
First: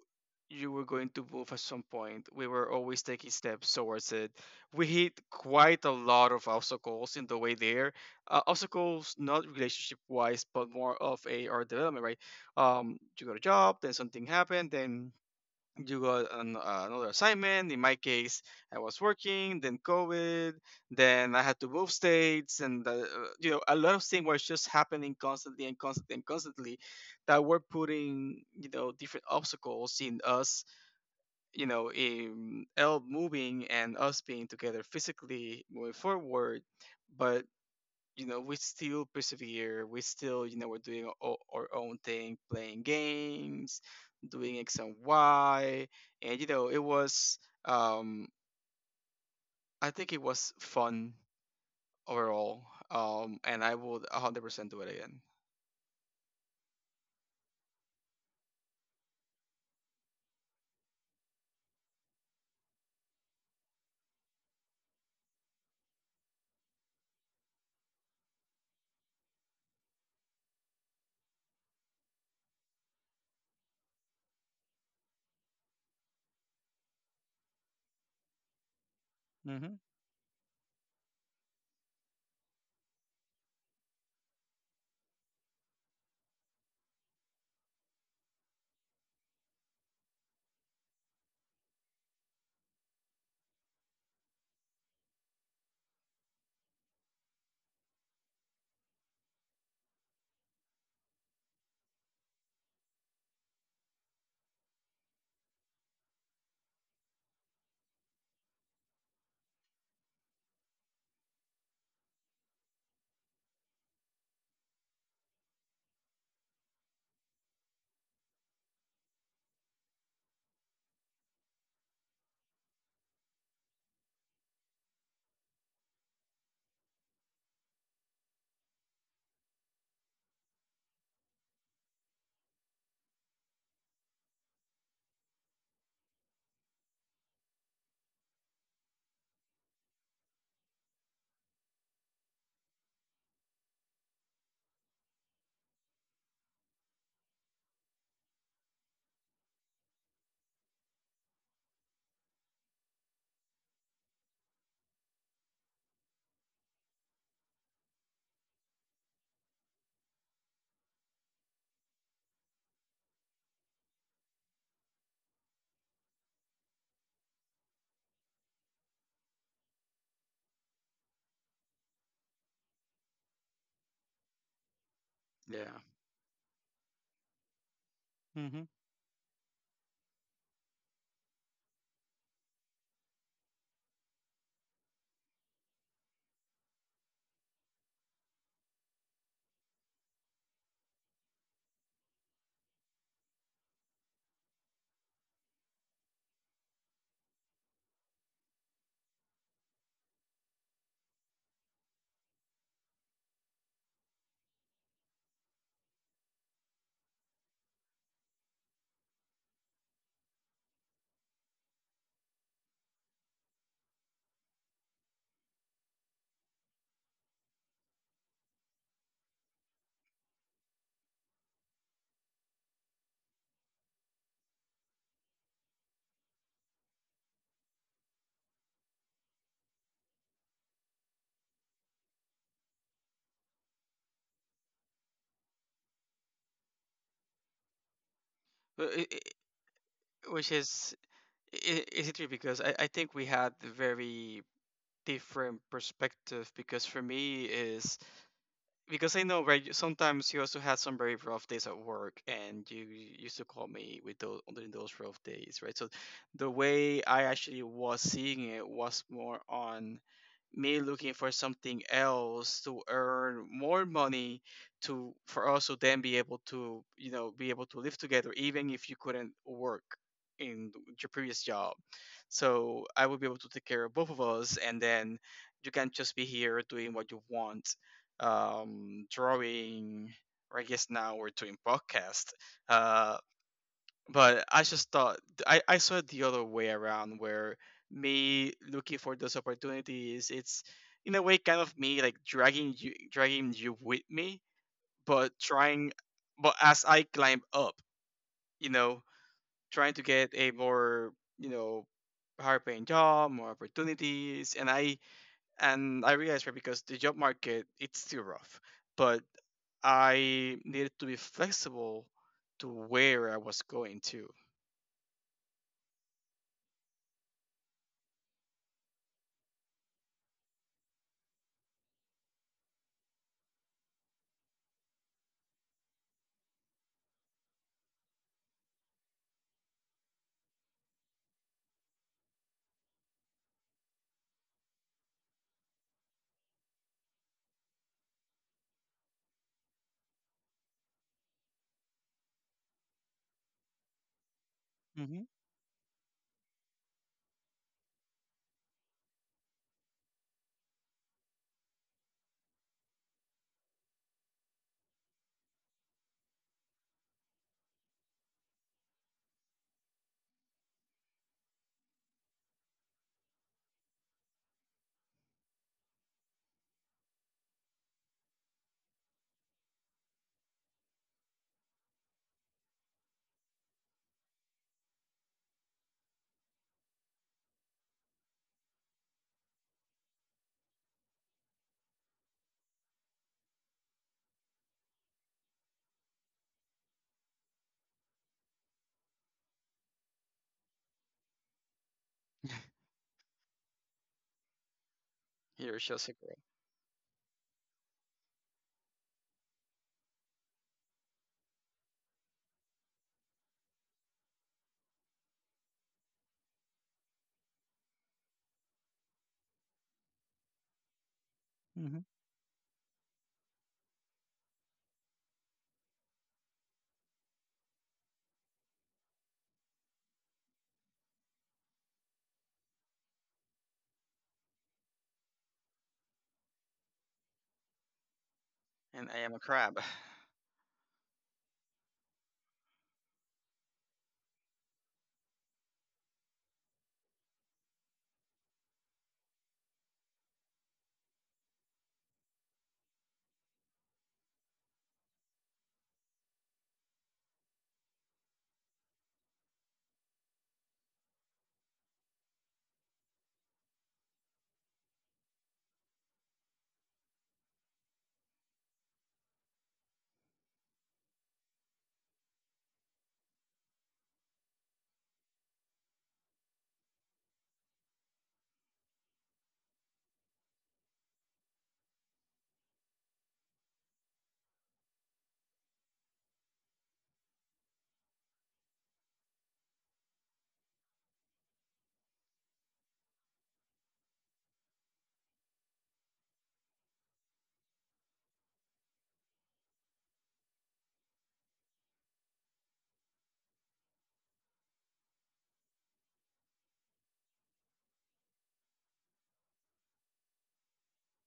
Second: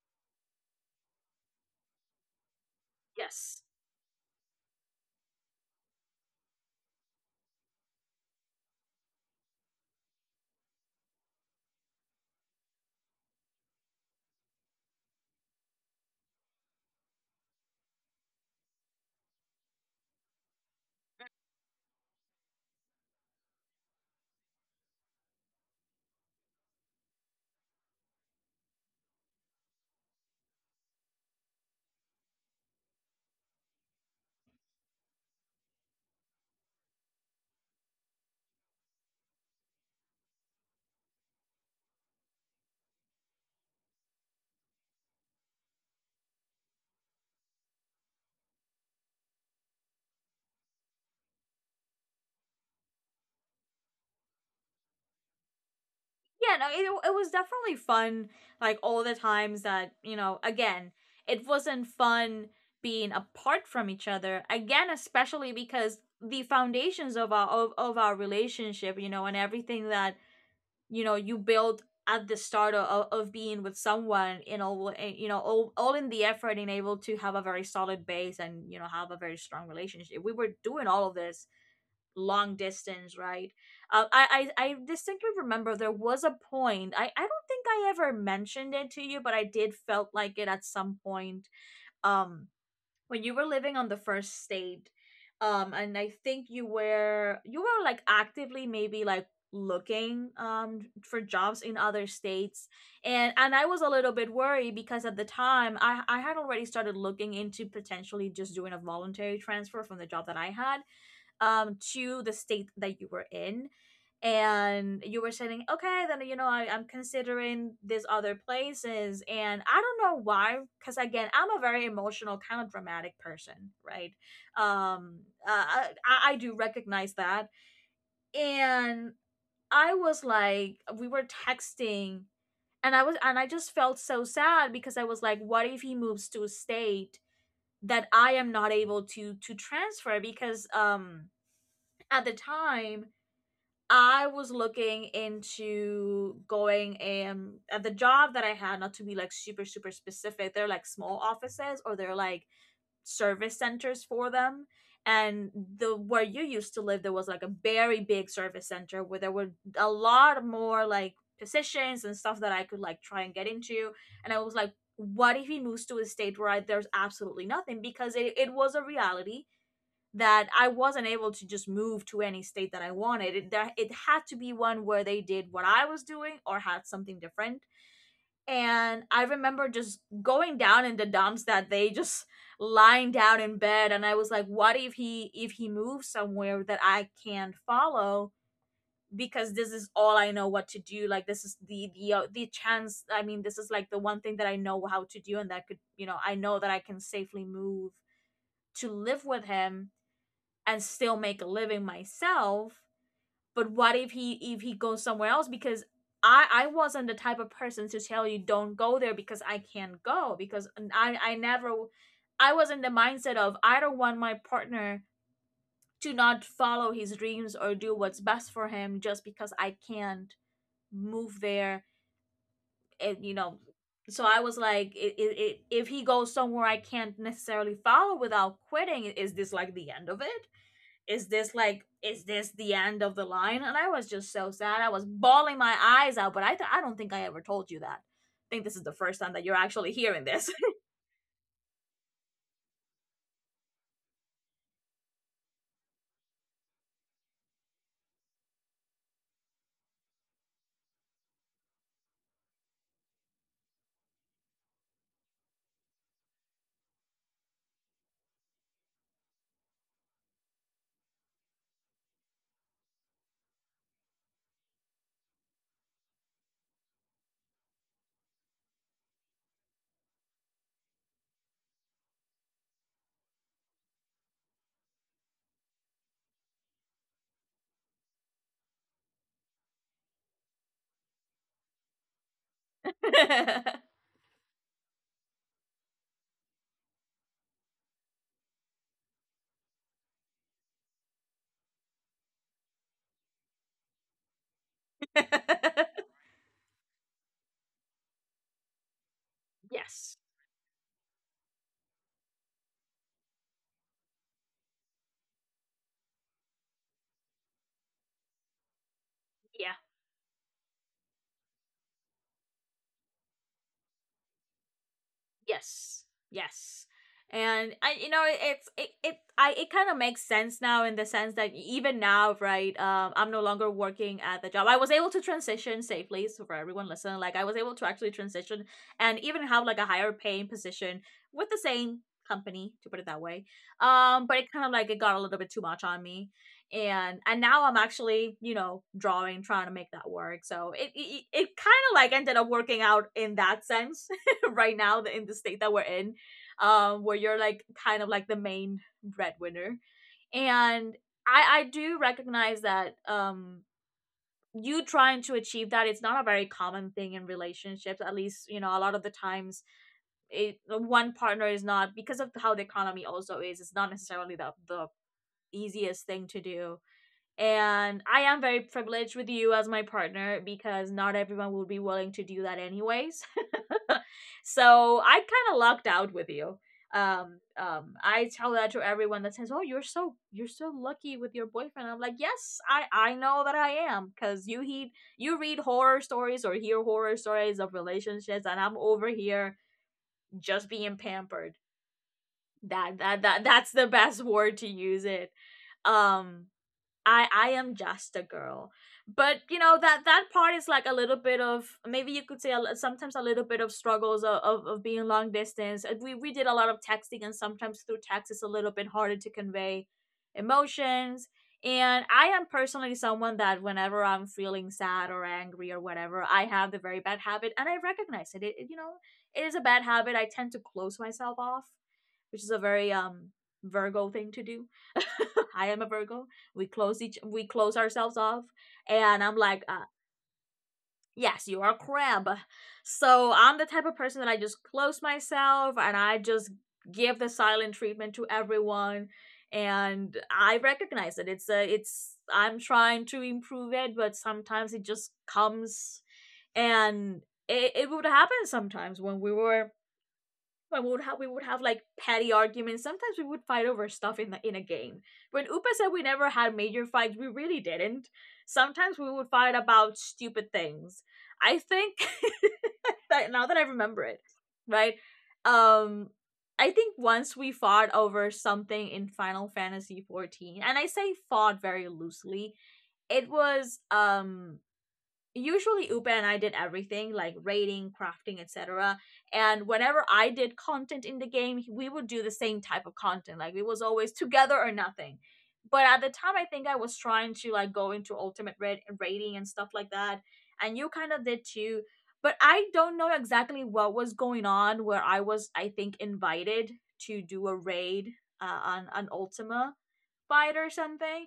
you were going to move at some point. We were always taking Yes. steps towards it. We hit quite a lot of obstacles in the way there. Obstacles, not relationship wise, but more of a our development, right? You got a job, then something happened, then you got an, another assignment. In my case, I was working, then COVID, then I had to move states, and you know, a lot of things were just happening constantly and constantly and constantly, that were putting you know different obstacles in us, you know, in L moving and us being together physically moving forward. But you know we still persevere, we still, you know, our own thing, playing games, doing x and y, and you know it was, um I think it was fun overall. And I would 100% do it again. Yeah, no, it was definitely fun, like all the times that, you know, again, it wasn't fun being apart from each other, again, especially because the foundations of our of our relationship, you know, and everything that you know you build at the start of being with someone, you know, you know all in the effort and able to have a very solid base, and you know have a very strong Mm-hmm. relationship. We were doing all of this long distance, right? I distinctly remember there was a point, I don't think I ever mentioned it to you, but I did felt like it at some point. um when you were living on the first state, and I think you were like actively maybe like looking for jobs in other states, and I was a little bit worried because at the time I had already started looking into potentially just doing a voluntary transfer from the job that I had, to the state that you were in. And you were saying, okay, then I'm considering these other places. And I don't know why, because again, I'm a very emotional kind of dramatic person, right? Um uh, I, I I do recognize that. And I was like, we were texting, and I just felt so sad because I was like, what if he moves to a state that I am not able to transfer? Because at the time I was looking into going at the job that I had, not to be like super, super specific, they're like small offices, or they're like service centers for them. And the, where you used to live, there was like a very big service center where there were a lot more like positions and stuff that I could like try and get into. And I was like, what if he moves to a state where I, there's absolutely nothing? Because it was a reality that I wasn't able to just move to any state that I wanted. It, there, it had to be one where they did what I Yeah. was doing or had something different. Mm-hmm. And I remember just going down in the dumps, that they just lying down in bed, and I was like, what if he, if he moves somewhere that I can't follow? Because this is all I know what to do. Like, this is the the chance. I mean, this is like the one thing that I know how to do, and that could, you know, I know that I can safely move to live with him and still make a living myself. But what if he, if he goes somewhere else, because I wasn't the type of person to tell you, don't go there because I can't go, because I never, I was in the mindset of, I don't want my partner to not follow his dreams or do what's best for him just because I can't move there. And, you know, so I was like, I if he goes somewhere I can't necessarily follow without quitting, is this like the end of it? Is this like, is this the end of the line? And I was just so sad, I was bawling my eyes out, but I don't think I ever told you that. I think this is the Well, first time that you're actually hearing this. which is, is it because I, think we had very different perspective? Because for me is because I know, right, sometimes you also had some very rough days at work, and you used to call me with those during those rough days, right? So the way I actually was seeing it was more on me looking for something else to earn more money, to for us to then be able to, you know, be able to live together even if you couldn't work in your previous job. So I would be able to take care of both of us, and then you can just be here doing what you want, drawing, or I guess now we're doing podcast. uh but I just thought, I saw it the other way around where me looking for those opportunities, it's in a way kind of me like dragging you with me, but trying, but as I climb up, you know, trying to Yes. get a more, you know, higher paying job, more opportunities. And I realized, right, because the job market it's still rough. But Yeah. I needed to be flexible to where I was going to. Yes. Yes. And I, you know, it's it it I, it kind of makes sense now, in the sense that, even now, right? I'm no longer working at the job. I was able to transition safely, so for everyone listening. Like, I was able to actually transition and even have like a higher paying position with the same company, to put it that way. But it kind of like it got a little bit too much on me. And now I'm actually, you know, drawing, trying to make that work. So it kind of like ended up working out in that sense. Right now, the- in Hmm. the state that we're in, where you're like kind of like the main breadwinner. And I do recognize that um, you trying to achieve that, it's not a very common thing in relationships. At least, you know, a lot of the times it, one partner is not, because of how the economy also is. It's not necessarily the easiest thing to do. And I am very privileged with you as my partner, because not everyone will be willing to do that anyways. So I kind of lucked out with you. I tell that to everyone that says, "Oh, you're so lucky with your boyfriend." I'm like, "Yes, I know that I am, 'cause you heed you read horror stories, or hear horror stories of relationships, and I'm over here just being pampered. That's the best word to use it." You're just a girl. Um, I am just a girl. But you know, that that part is like a little bit of, maybe you could say sometimes a little bit of struggles of being long distance. We did a lot of texting, and sometimes through text it's a little bit harder to convey emotions. And Hmm. I am personally someone that whenever I'm feeling sad or angry or whatever, I have the very bad habit, and I recognize it. It, it is a bad habit. I tend to close myself off, which is a very Virgo thing to do. I am a Virgo. We close ourselves off, And I and I'm am a like, crab. Yes, you are a crab. So I'm the type of person that I just close myself, and I just give the silent treatment to everyone, and I recognize it. It's I'm trying to improve it, but sometimes it just comes, and it would happen sometimes when we were, but we would have like petty arguments. Sometimes we would fight over stuff in the in a game. When Upa said we never had major fights, we really didn't. Sometimes we would fight about stupid things. I think, that now that I remember it, right? Um I think once we fought over something in Final Fantasy 14, and I say fought very loosely. It was usually Upa and I did everything, like raiding, crafting, etc. And whenever I did content in the game, we would do the same type of content. Like it was always together or nothing. But at the time, I think I was trying to like go into raiding and stuff like that, and you kind of did too. But I don't know exactly what was going on. Where I was, I think, invited to do a raid on an Ultima fight or something,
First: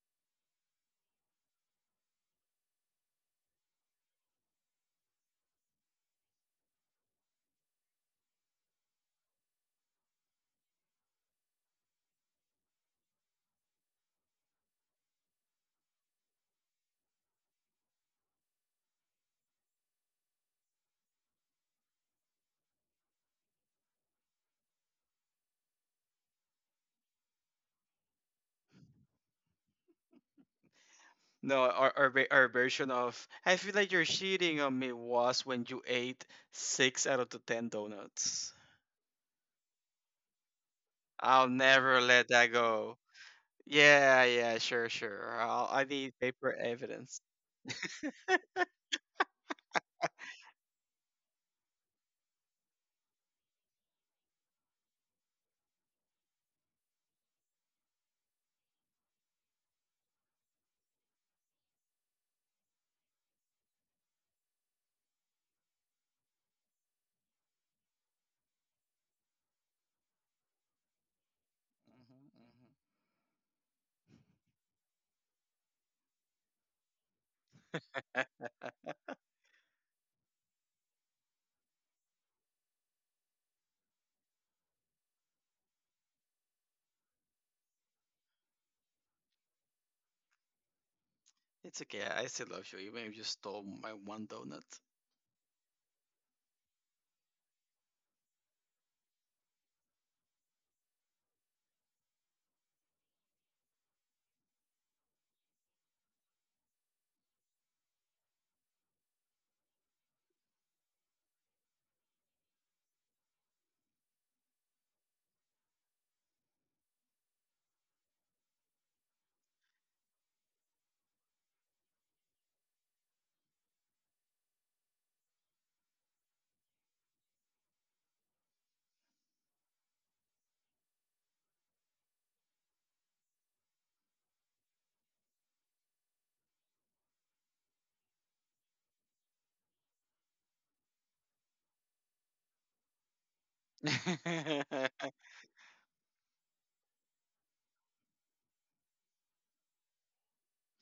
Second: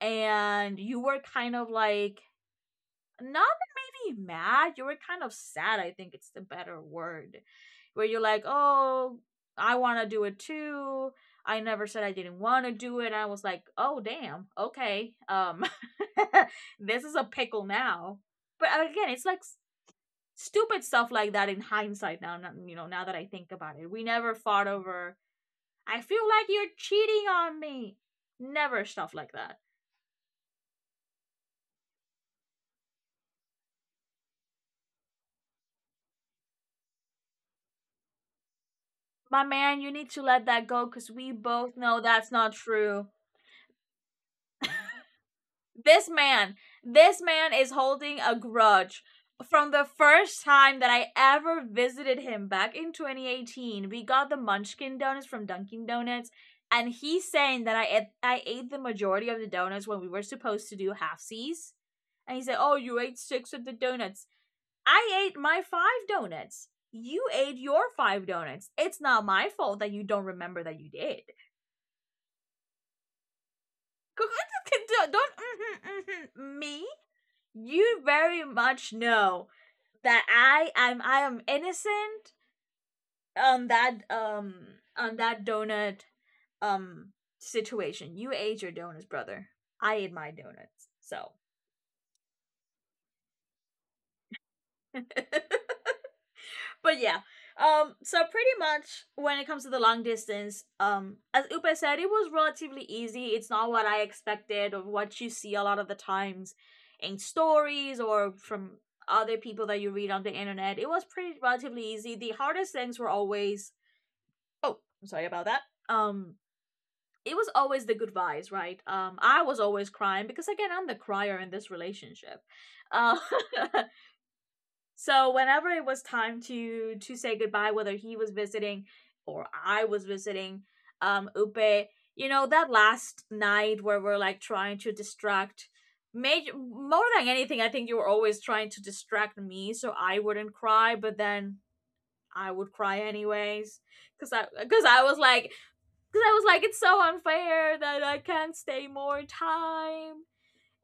and you were kind of like not maybe mad. You were kind of sad, I think, it's the better word. Where you're like, "Oh, I want to do it too. I never said I didn't want to do it." I was like, "Oh, damn. Okay. This is a pickle now." But again, it's like stupid stuff like that. In hindsight, you know, now that I think about it, we never fought over, I feel like you're cheating on me. Never stuff like that. No, our version of "I feel like you're cheating on me" was when you ate six out of the ten donuts. My man, you need to let that go, because we I'll both know never let that's that not go. true. Yeah, yeah, sure, sure. I This need paper man, evidence. this man is holding a grudge from the first time that I ever visited him back in 2018. We got the Munchkin donuts from Dunkin' Donuts, and he's saying that I ate the majority of the donuts when we were supposed to do halfsies. And he said, "Oh, you ate six of the donuts. I ate my five donuts. You ate your five donuts. It's not my fault that you don't remember that you did. Mhm, Don't mm-hmm, mm-hmm, me." You mhm. very Eh, much know that I am innocent on that um on that donut um situation. You ate your donuts, brother. I ate my donuts. So It's okay. I still love you, even if you stole my one donut. but yeah. So pretty much when it comes to the long distance, as Upe said, it was relatively easy. It's not what I expected or what you see a lot of the times in stories or from other people that you read on the internet. It was pretty relatively easy. The hardest things were always, oh, I'm sorry about that. Um, it was always the goodbyes, right? I was always crying because, again, I'm the crier in this relationship. Uh, So whenever it was time to say goodbye, whether he was visiting or I was visiting, Upe, you know, that last night where we're like trying to distract, major, more than anything, I think you were always trying to distract me so I wouldn't cry, but then I would cry anyways, cause I was like, it's so unfair that I can't stay more time,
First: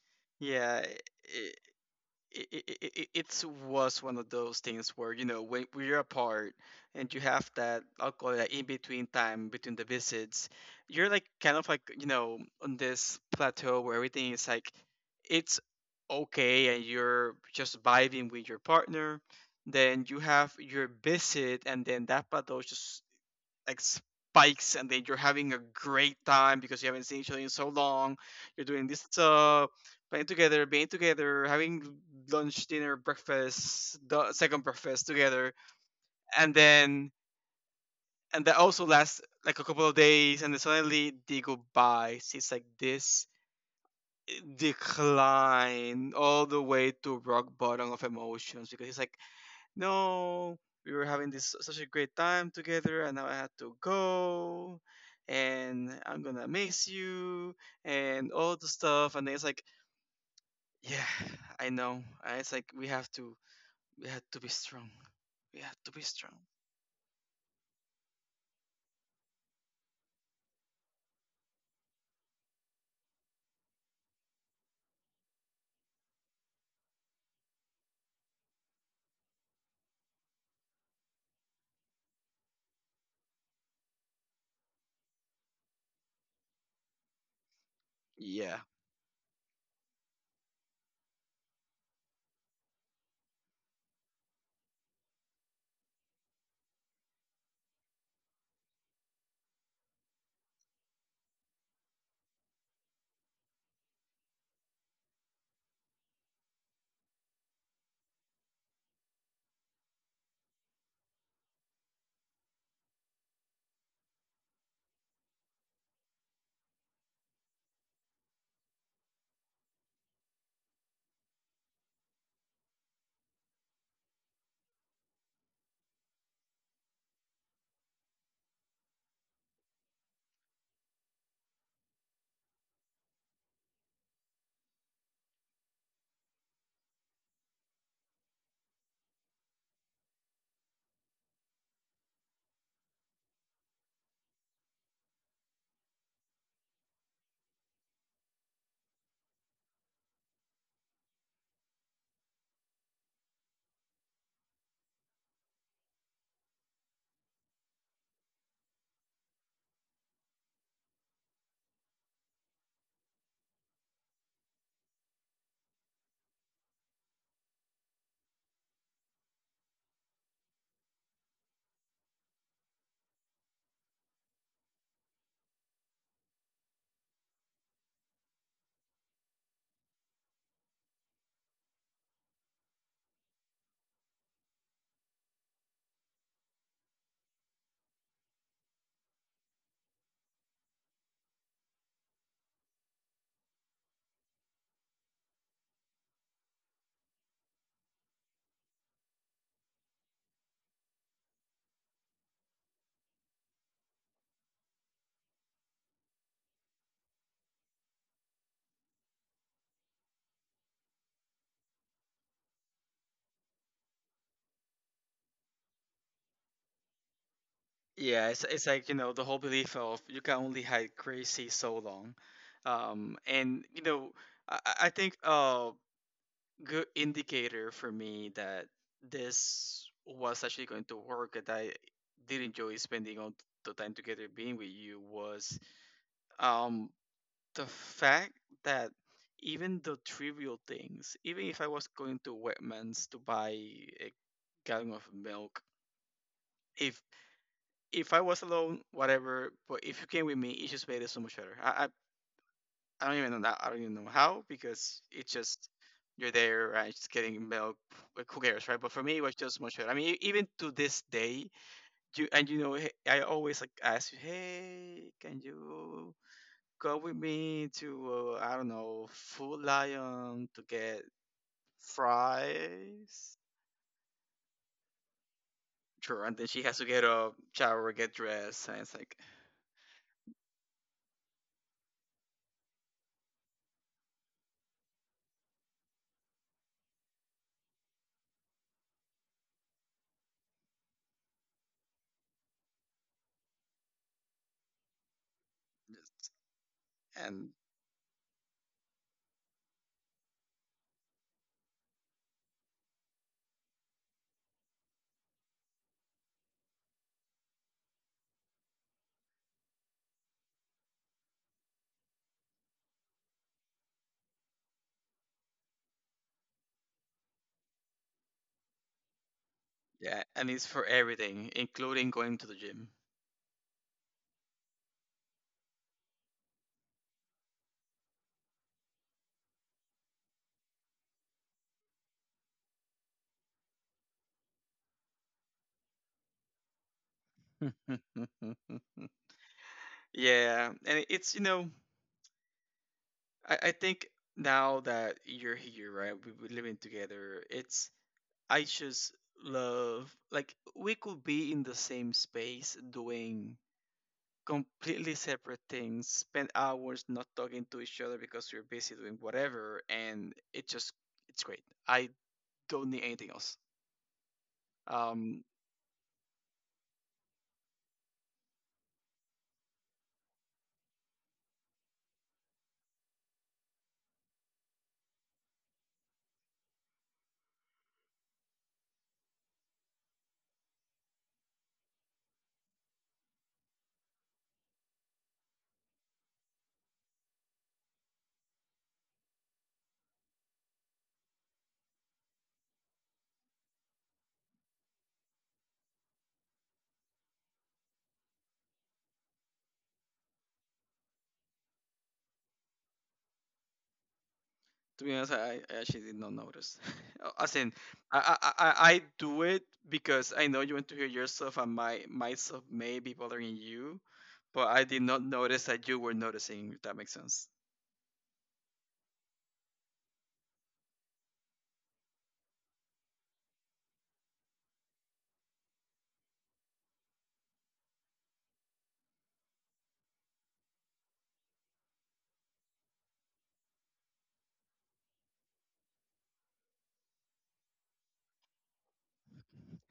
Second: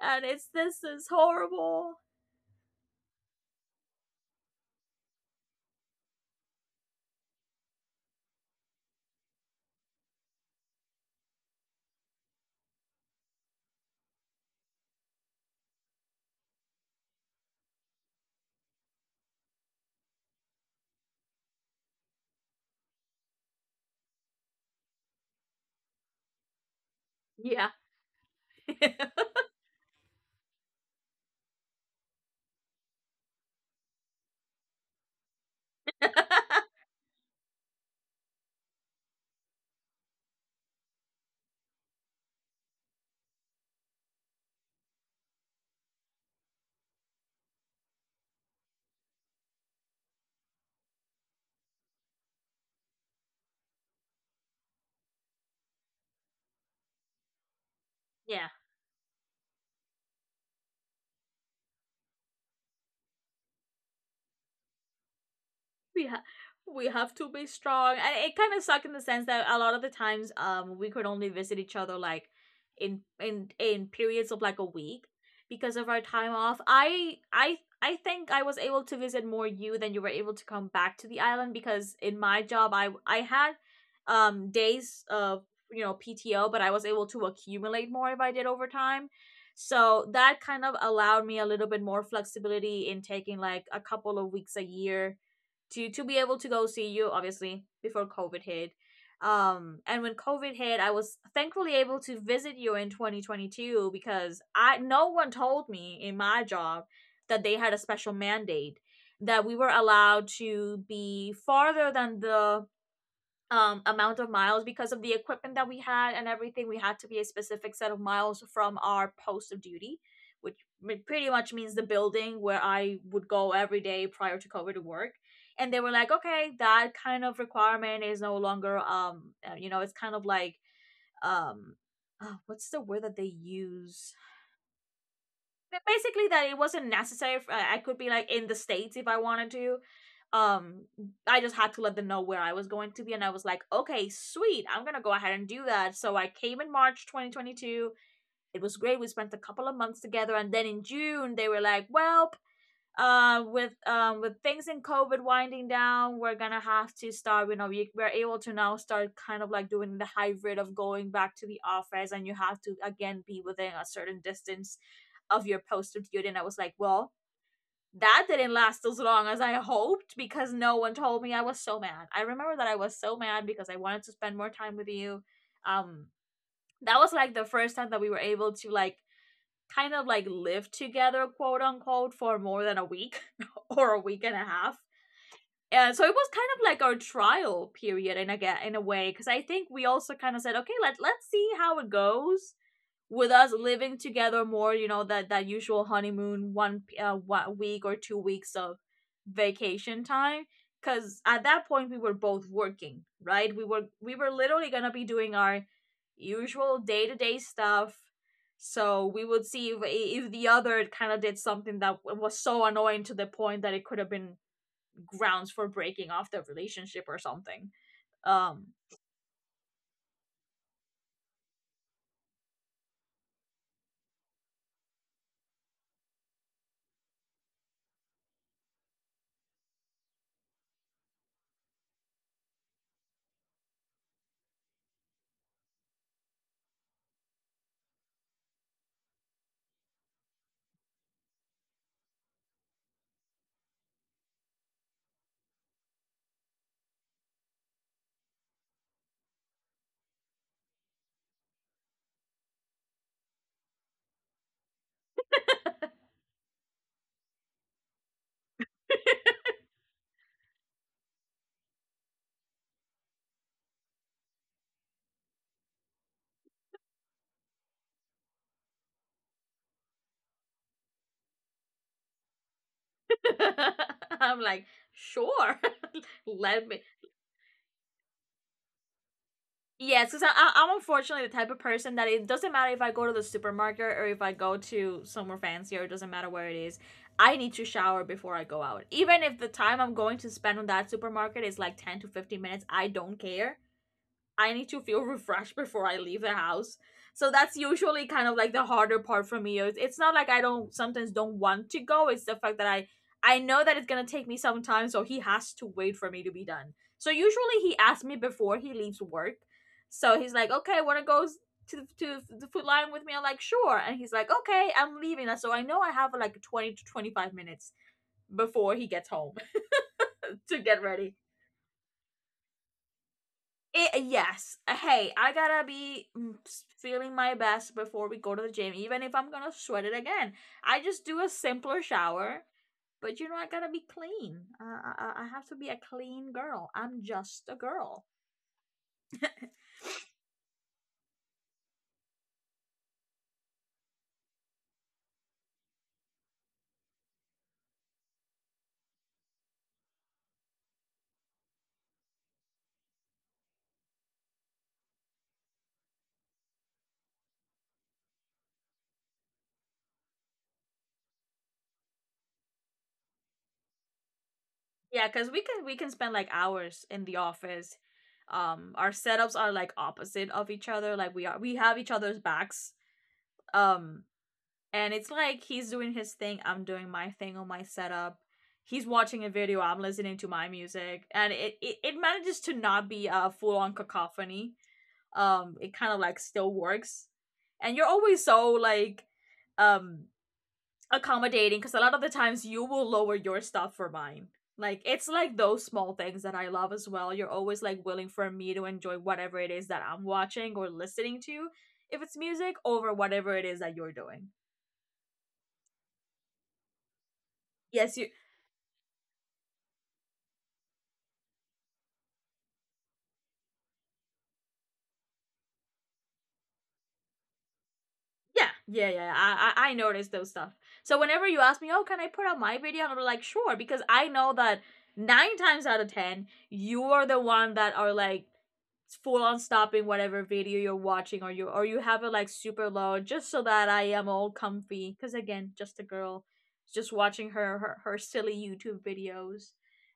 and it's Yeah, this is I horrible. it, it was one of those things where, you know, when we're apart and you have that, I'll call it that in between time between the visits, you're like kind of like, you know, on this plateau where everything is like, it's okay and you're just vibing with your partner. Then you have your visit and then that plateau just like spikes and then you're having a great time because you haven't seen each other in so Yeah. long. You're doing this stuff, playing together, being together, having lunch, dinner, breakfast, the second breakfast together, and then, and that also lasts like a couple of days and then suddenly they go by. So it's like this decline all the way to rock bottom of emotions, because it's like, no, we were having this such a great time together, and now I had to go, and I'm gonna miss you, and Yeah. all the stuff. And it's like, yeah, I know. And it's like we have to be strong. We have to be we have strong. we have to be strong. And it kind of sucked in the sense that a lot of the times we could only visit each other like in periods of like a week, because of our time off. I think I was able to visit more you than you were able to come back to the island, because in my job I had days of, you know, PTO, but I was able to accumulate more if I did Yeah, over time so that kind of allowed me a little bit more flexibility in taking like a couple of weeks a year to be able to go see you, obviously before COVID hit. And when COVID hit, I was thankfully able to visit you in 2022, because I no one told me in my job that they had a special mandate that we were allowed to be farther than the amount of miles. Because of the equipment that we had and everything, we had to be a specific set of miles from our post of duty, which pretty much means the building where I would go every day prior to COVID to work. And they were like, okay, that kind of requirement is no longer you know, it's kind of like um what's the word that they use, basically, that it wasn't necessary. I could be like in the states if I wanted to. Um, I just had to let them know where I was going to be, and I was like, okay, sweet, I'm gonna go ahead and do that. So I came in March 2022. It was great. We spent a couple of months together, and then in June they were like, well, with things in COVID winding down, we're gonna have to start, you know, we're able to now start kind of like doing the hybrid of going back to the office, and you have to again be within a certain distance of your posted duty. And I was like, well, that didn't last as long as I hoped, because no one told me. I was so mad, I remember that. I was so mad because I wanted to spend more time with you. um that was like the first time that we were able to like kind of like lived together, quote unquote, for more than a week or a week and a half. And so it was kind of like our trial period in a, in a way. Because I think we also kind of said, okay, let's see how it goes with us living together more, you know, that usual honeymoon one week or 2 weeks of vacation time, cuz at that point we were both working, right? We were literally going to be doing our usual day-to-day stuff. So we would see if, the other kind of did something that was so annoying to the point that it could have been grounds for breaking off the relationship or something. yeah. It's Um like you know the whole belief of you can only hide crazy so long, and you know, I think good indicator for me that this was actually going to work, that I did enjoy spending all the time together being with you, was um the fact that even the trivial things, even if I was going to Wegmans to buy a gallon of milk, if if I was alone, whatever, but if you came with me, it just made it so much better. I don't even know that. I don't even know how, because it's just you're there, right? Just getting milk. Like, who cares, right? But for me, it was just much better. I mean, e- even to this day, you and you know, he- I always like ask you, hey, can you go with me to, I don't know, Food Lion to get fries? I'm like, sure. Sure. And then she Let has me, to get up, shower, get dressed, and it's like, yes, because I'm unfortunately the type of person that it doesn't matter if I go to the supermarket or if I go to somewhere fancier, it doesn't matter where it is. I need to shower before I go out. Even if the time I'm going to spend on that supermarket is like 10 to 15 minutes, I don't care. I need to feel refreshed before I leave the house. So and that's usually kind of like the harder part for me. It's not like I don't sometimes don't want to go. It's the fact that I know that it's gonna take me some time, so he has to wait for me to be done. So usually he asks me before he leaves work. So he's like, okay, wanna go to the food line with me? I'm like, sure. And he's like, okay, I'm leaving. So I know I have like 20 to 25 minutes before he gets home yeah, and to it's get for ready. everything, including going to the It, yes. Hey, I gotta be, mm, feeling my best before we go to the gym, even if I'm gonna sweat it again. I just do a simpler shower, but, you know, I gotta be clean. I have to be a clean girl. I'm just a gym. girl. Yeah, and it's you know, I think now that you're here, right, we, we're living together. It's I just love like we could be in the same space doing completely separate things, spend hours not talking to each other because we're busy doing whatever, and it just it's great. I don't need anything else. Yeah, because Um, we can spend like hours in the office. Our setups are like opposite of each other. Like we have each other's backs. Um, and it's like he's doing his thing, I'm doing my thing on my setup. He's watching a video, I'm listening to my music, and it manages to not be a full-on cacophony. It kind of like still works. And you're always so like um accommodating, because a lot of the times you will lower your stuff for mine. Like, it's like those small things that I love as well. You're always like willing for me to enjoy whatever it is that I'm watching or listening to, if it's music, over whatever it is that you're doing. To be honest, I actually did not notice. As in, Yes, you. I I do it because I know you want to hear yourself, and my myself may be bothering you, but I did not notice that you were noticing. If that makes sense. Yeah, yeah, yeah. Yeah, I notice those stuff. So whenever you ask me, "Oh, can I put out my video?" I'm like, sure, because I know that nine times out of ten, you are the one that are like full on stopping whatever video you're watching, or you have it like super low, just so that I am all comfy. Because again, just a girl, just watching her silly YouTube videos,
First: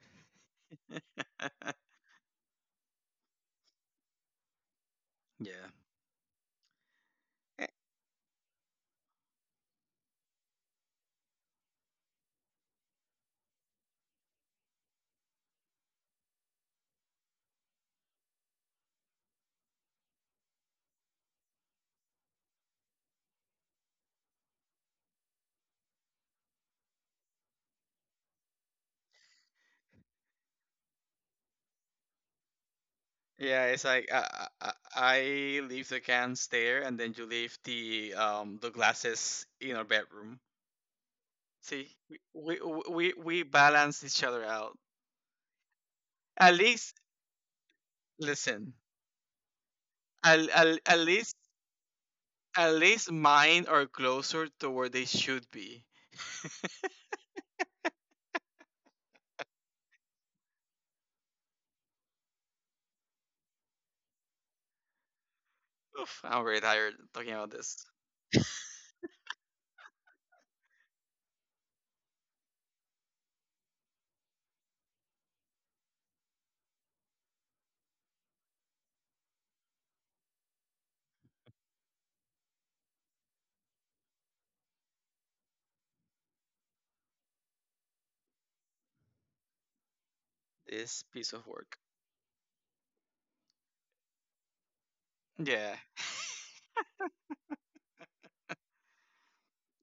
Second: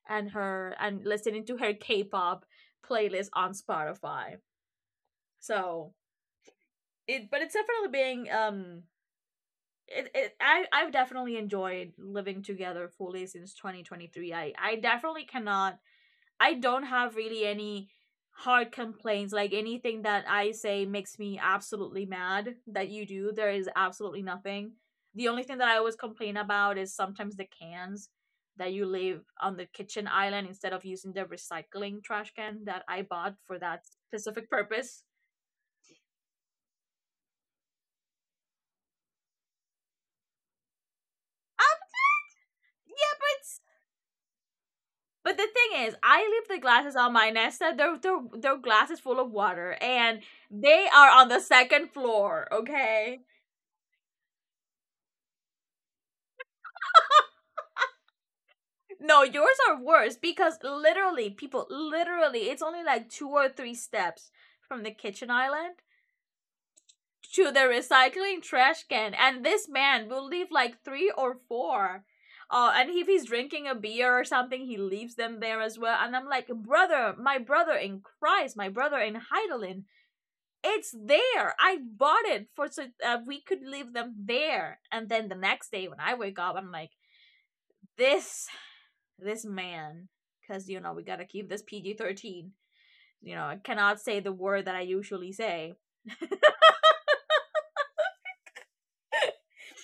and her and listening to her K-pop playlist on Spotify. Yeah. So, it's Eh, definitely being it, it I I've definitely enjoyed living together fully since 2023. I definitely cannot. I don't have really any hard complaints, like anything that I say makes me absolutely mad that you do. There is absolutely nothing. The only thing that I always complain about is sometimes the cans that you leave on the kitchen island instead of using the recycling trash can that I bought for yeah, that it's like specific purpose. I leave the cans there, and then you leave the glasses in our bedroom. Um See, yeah, but we balance each other out. but the thing is, I leave At the glasses least, on my Nesta. They're listen. glasses full of water, and they At are on least, the second floor, at least okay? mine are closer to where they should be. No, yours are worse because, literally, people, literally, it's only like two or three steps from the kitchen island Oof, I'm really tired talking to about the this recycling trash can. And this man will leave like three or four. And if he's drinking a beer or something, he leaves them there as well. And I'm like, brother, my brother in Christ, my brother in Heidelin, it's there. I bought it for so we could leave them there. And then the next day when I wake up, I'm like, this man, because you know we this gotta piece of keep this work. PG-13. You know, I cannot say the word that I usually say. Yeah,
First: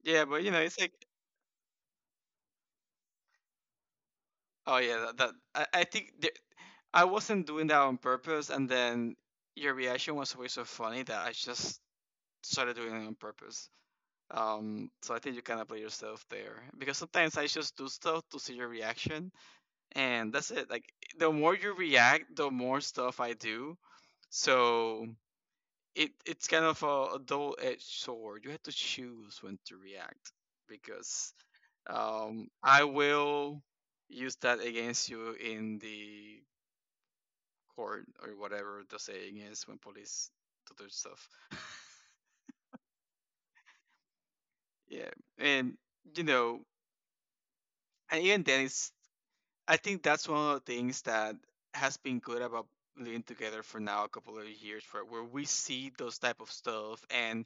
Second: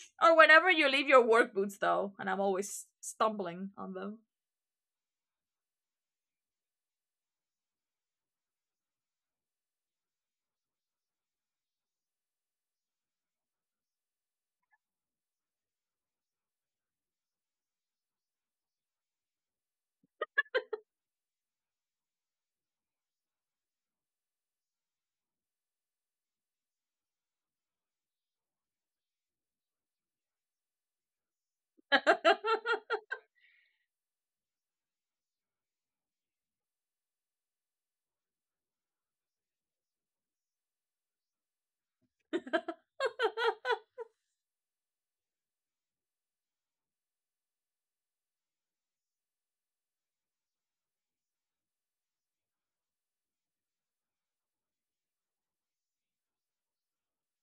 yeah, Or but you know, whenever it's you like, leave your work boots though, and I'm always stumbling on them. oh yeah, that, that I think there, I wasn't doing that on purpose, and then your reaction was always so funny that I just started doing it on purpose. So I think you kind of play yourself there because sometimes I just do stuff to see your reaction, and that's it. Like the more you react, the more stuff I do. So it it's kind of a double-edged sword. You have to choose when to react because, I will use that against you in the court or whatever the saying is when police do their stuff. Yeah, and you know, and even then, it's I think that's one of the things that has been good about living together for now a couple of years, where where we see those type of stuff and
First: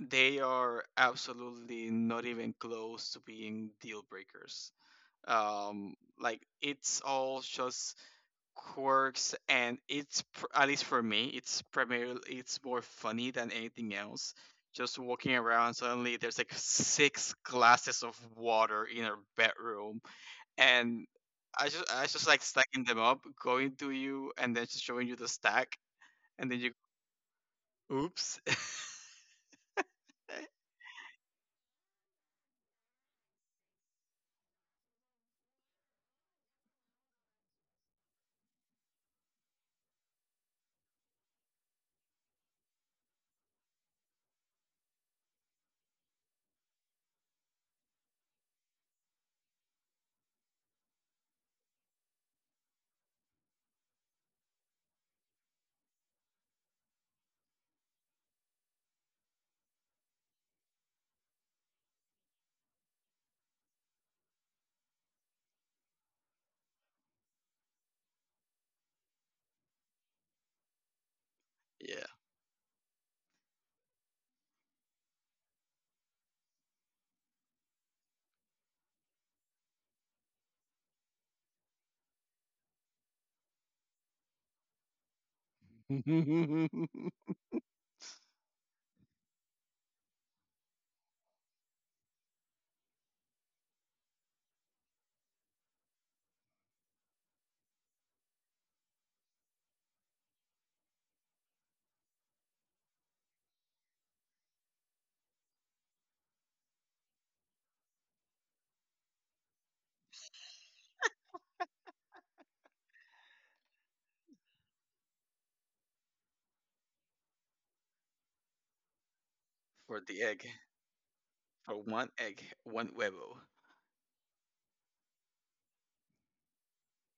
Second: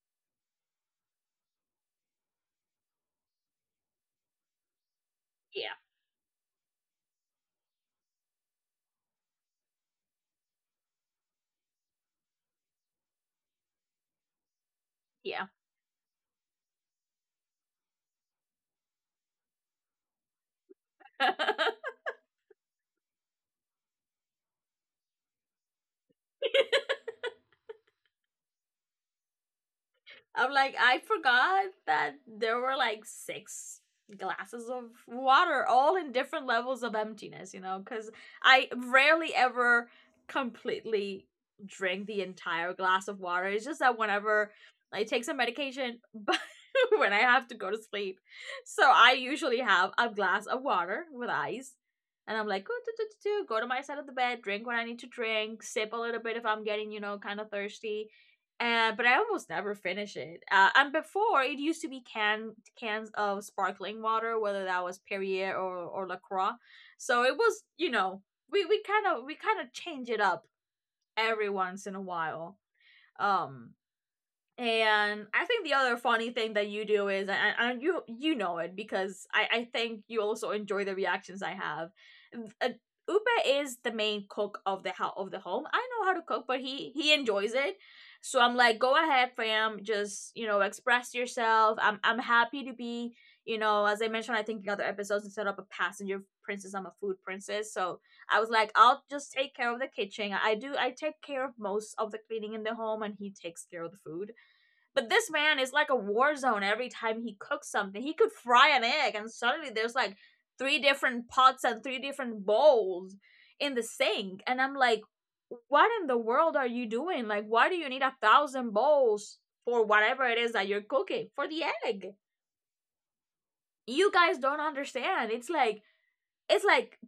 they are absolutely not even close to being deal breakers. Yeah, Um, like it's all just quirks, and it's at least for me, it's primarily it's more funny than anything else. Just walking yeah. around, suddenly there's like six glasses of water in our bedroom, and I just like stacking them up, going to you, and then just showing you the stack, and then you, oops. I'm like, I forgot that there were like six glasses of water, all in different levels of emptiness, you know, because I rarely ever completely drink the entire glass of water. It's just that whenever I take some medication, but when I have to go to sleep, so I usually have a glass of water with ice. And I'm like, "Ooh, do, do, do, do, go to my side of the bed, drink what I need to drink, sip a little bit if I'm getting, you know, kind of thirsty," but I almost never finish it. And before it used to be cans of sparkling water, whether that was Perrier or Lacroix. So it was, you know, we kind of change it up every once in Yeah. a while. Um, and I think the other funny thing that you do is, and you know it because I think you also enjoy the reactions I have. Uh, Upe is the main cook of the house, of the home. I know how to cook, but he enjoys it. So I'm like, go ahead, fam. Just, you know, express yourself. I'm happy to be. You know, as I mentioned, I think in other episodes, instead of a passenger princess, I'm a food princess. So I was like, I'll just take care of the kitchen. I do. I take care of most of the cleaning in the home, and he takes care of the food. But this man is like a war zone every time he cooks something. He could fry an egg and suddenly there's like three different pots and three different bowls in the sink. And I'm like, what in the world are you doing? Like, why do you need a thousand bowls for For the whatever egg. it is that you're cooking, for the For one egg? egg, one huevo. You guys don't understand. It's like, it's like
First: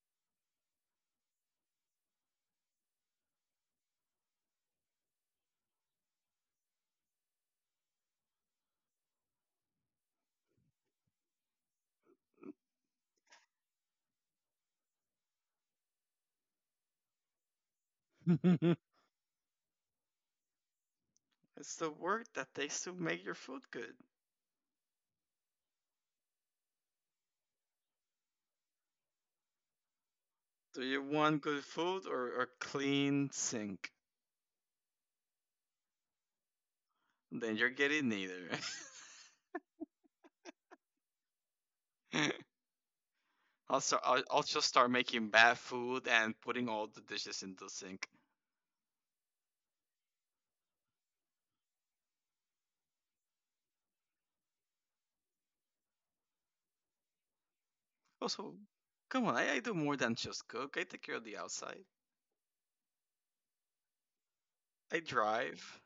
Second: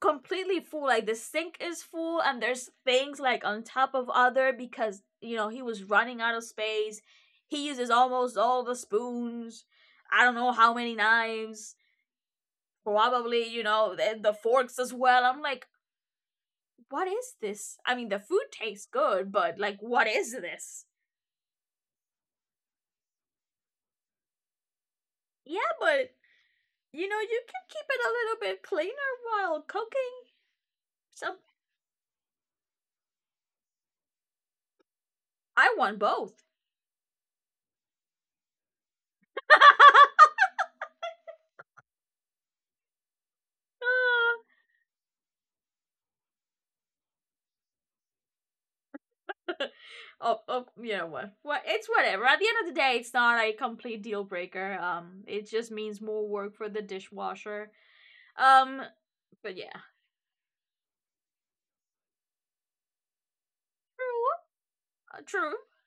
completely full. Like, the sink is full, and there's things like on top of other because you know he was running out of space. He uses almost all the spoons. I don't know how many knives. Probably, you know, the forks as well. I'm like, what is this? I mean, the food tastes good, but like, what is this? It's the work that takes to make your food good. Yeah, but you know you can keep it a little bit cleaner while cooking. Do you Some want good food or a clean sink? I want both. Then you're getting neither. I'll just start making bad food and putting all the dishes in the sink. Uh, oh, you know what? It's whatever. At the end of the day, it's not a complete deal breaker. It just means more work for the dishwasher. Also, Um, come on, but I do yeah, more than just cook. I take care of the outside. true, I true. drive.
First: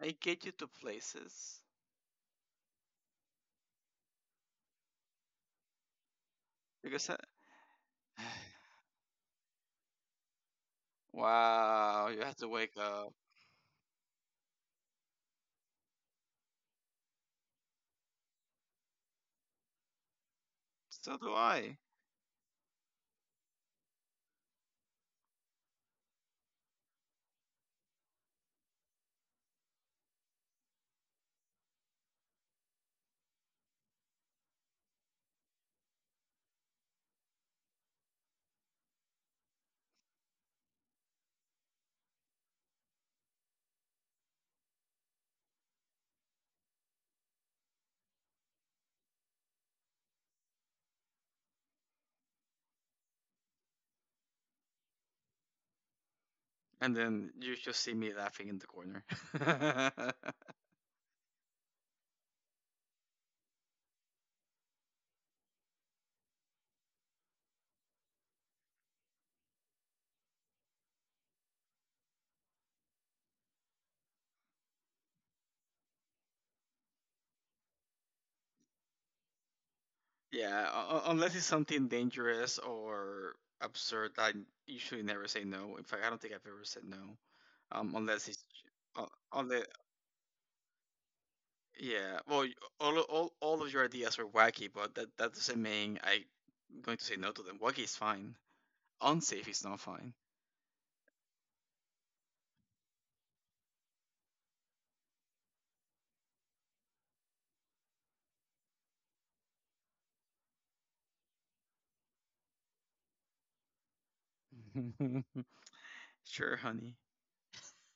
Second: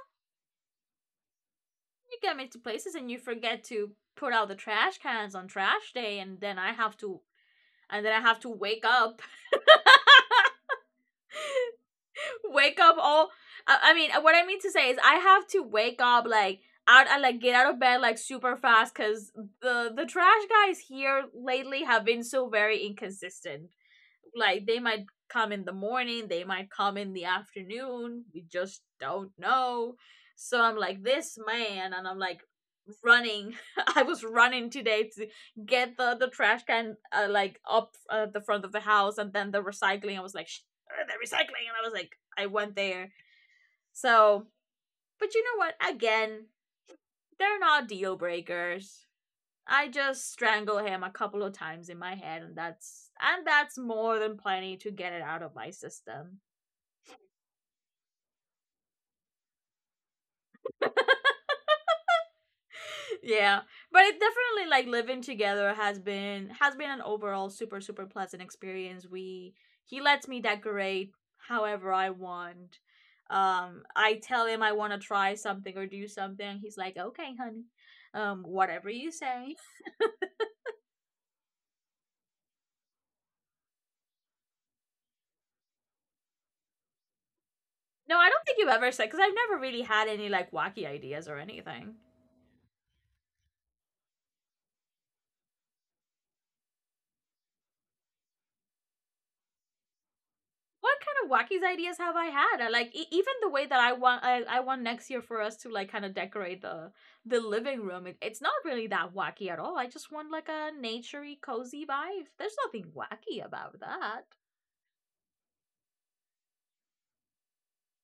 I get you to places. you get me to places, and you forget to put out the trash cans on trash day, and then I have Because I... to, and then I have to wake up, Wow, you have to wake wake up up. all. I mean, what I mean to say is I have to wake up like out and like get out of bed like super fast, because the trash guys So here do I. lately have been so very inconsistent, like they might come in the morning, they might come in the afternoon. We just don't know. So I'm like this man and I'm like running. I was running today to get the trash can like up, the front of the house, and then the recycling. I was like, "Shh," the recycling, and I was like, I went there. So, but you know what? Again, they're not deal breakers. I just strangle him a couple of times in my head, and that's more than plenty to get it out of my system. And then you just see me laughing in the corner. Yeah. But it definitely, like, living together has been an overall super super pleasant experience. We He lets me decorate however I want. I tell him I want to try something or do something. He's like, "Okay, honey." Whatever you say. Yeah, unless it's something dangerous or absurd, I usually never say no. In fact, I don't think I've ever said no. No, I Unless don't it's think you've ever said, uh, cuz I've on never the really had any like wacky ideas or anything. yeah. Well, y- all o- all all of your ideas were wacky, but that that doesn't mean I'm going to say no to them. Wacky is fine. Unsafe is not fine. What kind of wackies ideas have I had? Like, even the way that I want, I want next year for us to like kind of decorate the living room. It's not really that wacky at all. I just want like a naturey, cozy vibe. There's nothing wacky about that. Sure, honey.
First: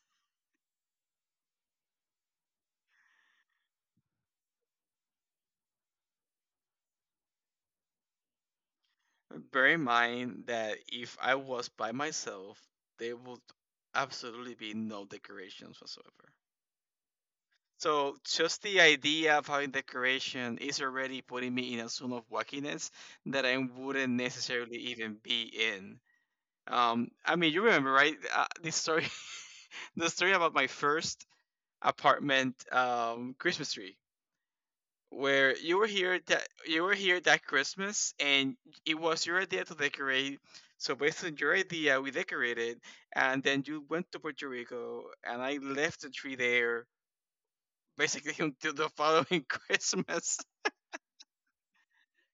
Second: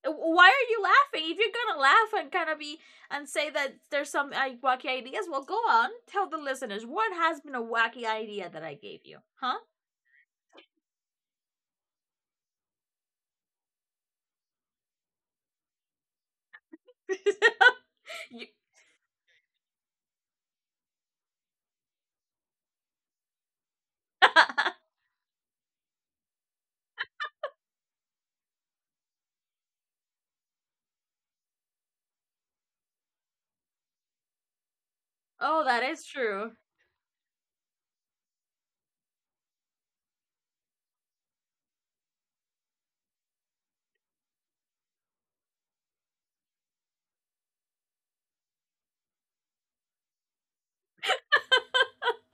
Why are you laughing? If you're gonna laugh and kind of be and say that there's some wacky ideas, well, go on, tell the listeners what has been a wacky idea that I gave you, huh? Bear in mind that if I was by myself, there would absolutely be no decorations whatsoever. So You- just the idea of having decoration is already putting me in a zone of wackiness that I wouldn't necessarily even be in. I mean, you remember, right? The story, the story about my first apartment, Christmas tree. Where oh, you that were is here, true. That Christmas, and it was your idea to decorate. So based on your idea, we decorated, and then you went to Puerto Rico, and I left the tree there basically until the following Christmas.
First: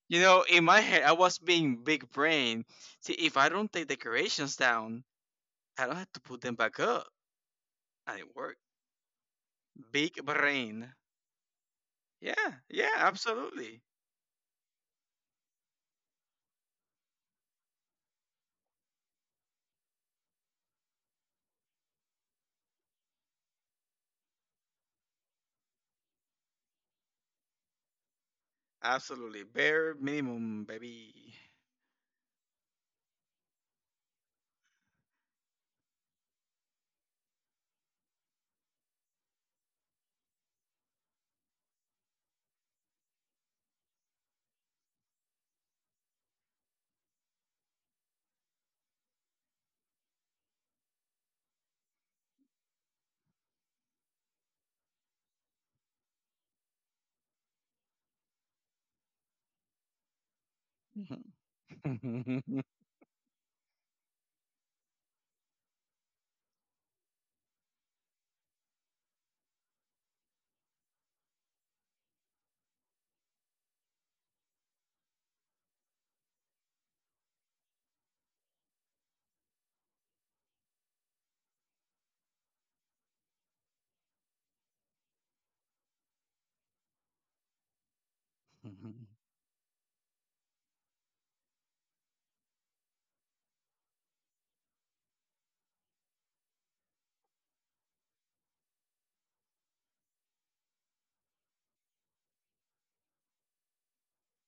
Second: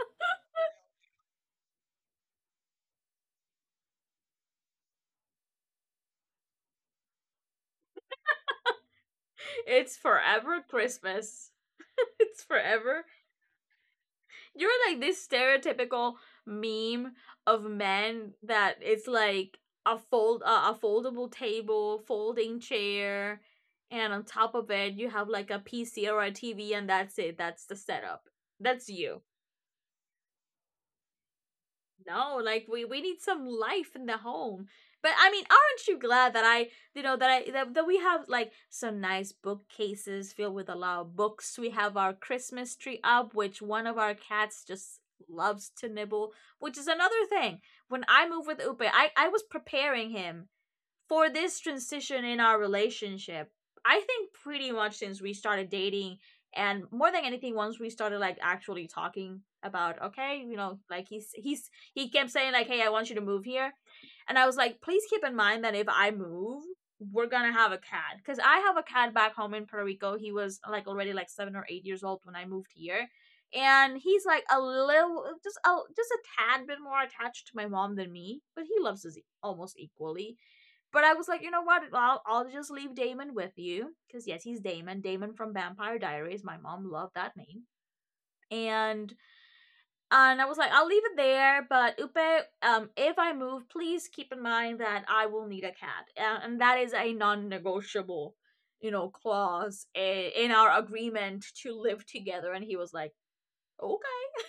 You know, in my head, I was being big brain. See, if I don't take decorations down, I don't have to put them back up, and it worked. It's Big forever brain. Christmas. It's Yeah, yeah, forever. absolutely, You're like this stereotypical meme of men that it's like a foldable table, folding chair, and on top of it you have like a PC or a TV, and that's it. That's the setup. That's you. absolutely. Bare minimum, baby. No, like we need some life in the home. But I mean, aren't you glad that I, you know, that I that, that we have like some nice bookcases filled with a lot of books? We have our Christmas tree up, which one of our cats just loves to nibble, which is another thing. When I moved with Upe, I was preparing him for this transition in our relationship, I think pretty much since we started dating, and more than anything, once we started like actually talking about, okay, you know, like he kept saying, like, hey, I want you to move here. And I was like, please keep in mind that if I move, we're gonna have a cat, cause I have a cat back home in Puerto Rico. He was like already like 7 or 8 years old when I moved here. And he's like a little, just a tad bit more attached to my mom than me, but he loves us almost equally. But I was like, you know what? I'll just leave Damon with you. Because, yes, he's Damon. Damon from Vampire Diaries. My mom loved that name. Mhm. And and I was like, I'll leave it there. But Upe, if I move, please keep in mind that I will need a cat, and that is a non-negotiable, you know, clause, in our agreement to live together. And he was like, okay.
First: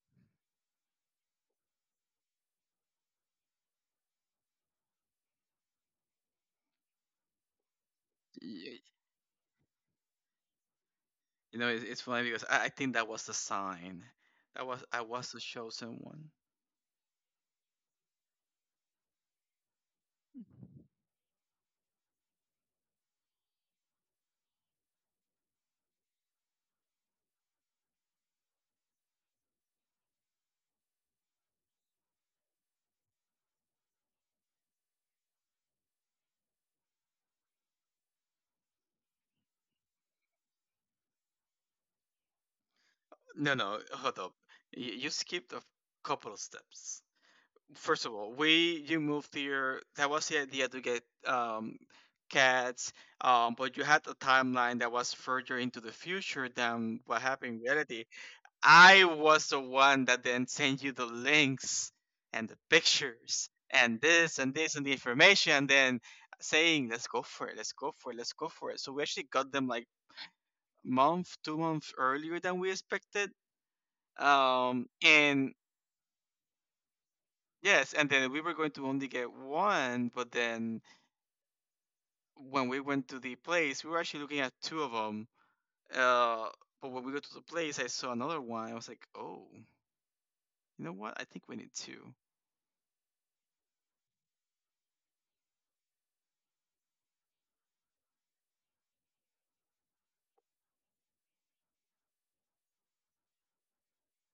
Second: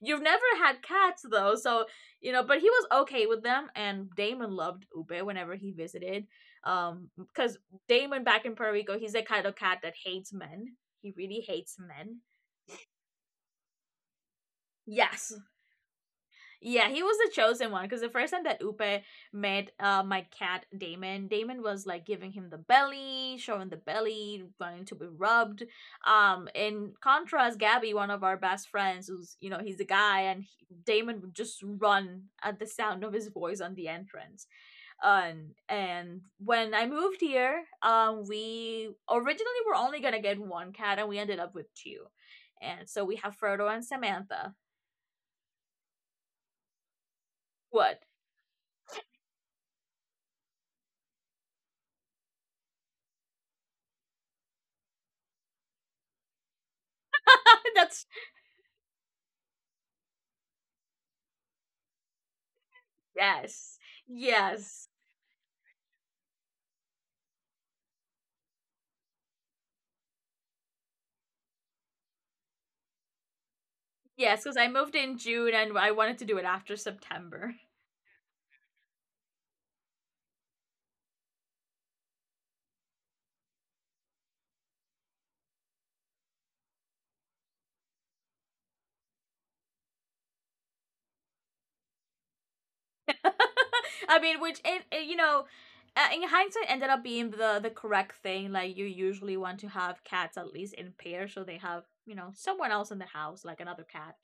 You've never had cats though, so, you know, but he was okay with them, and Damon loved Ube whenever he visited. Cuz Damon back in Puerto Y- Rico, he's the kind of cat that hates men. He really You know, hates it's men. funny because I think that was the sign. That was I was Yes. the chosen one. Yeah, he was the chosen one, because the first time that Upe met my cat Damon, Damon was like giving him the belly, showing the belly, wanting to be rubbed. In contrast, Gabby, one of our best friends, who's he's a guy, and he, Damon would just run at the sound of his voice on the entrance. And when I moved here, we originally were only gonna get one cat, and we ended up with two, and so we have No, Frodo no, and hold up. Samantha. You skipped a couple of steps. What? First of all, we you moved here. That was the idea to get cats, but you had a timeline that was further into the future than what happened in reality. That's I was the one that then sent you the links and the pictures yes. and this and this and the Yes. information and then saying, let's go for it, let's go for it, let's go for it. So we actually got them like month, 2 months earlier than we expected. Yes, because I moved in And June and I wanted to do it after September. yes, and then we were going to only get one, but then when we went to the place, we were actually looking at two of them. Uh, but when we go to the place, I saw another one. I was like, oh, you know what? I think we need two. I mean, which in- you know, in hindsight, ended up being the correct thing. Like you usually want to have cats at least in pairs, so they have you know someone else in the house, like another cat,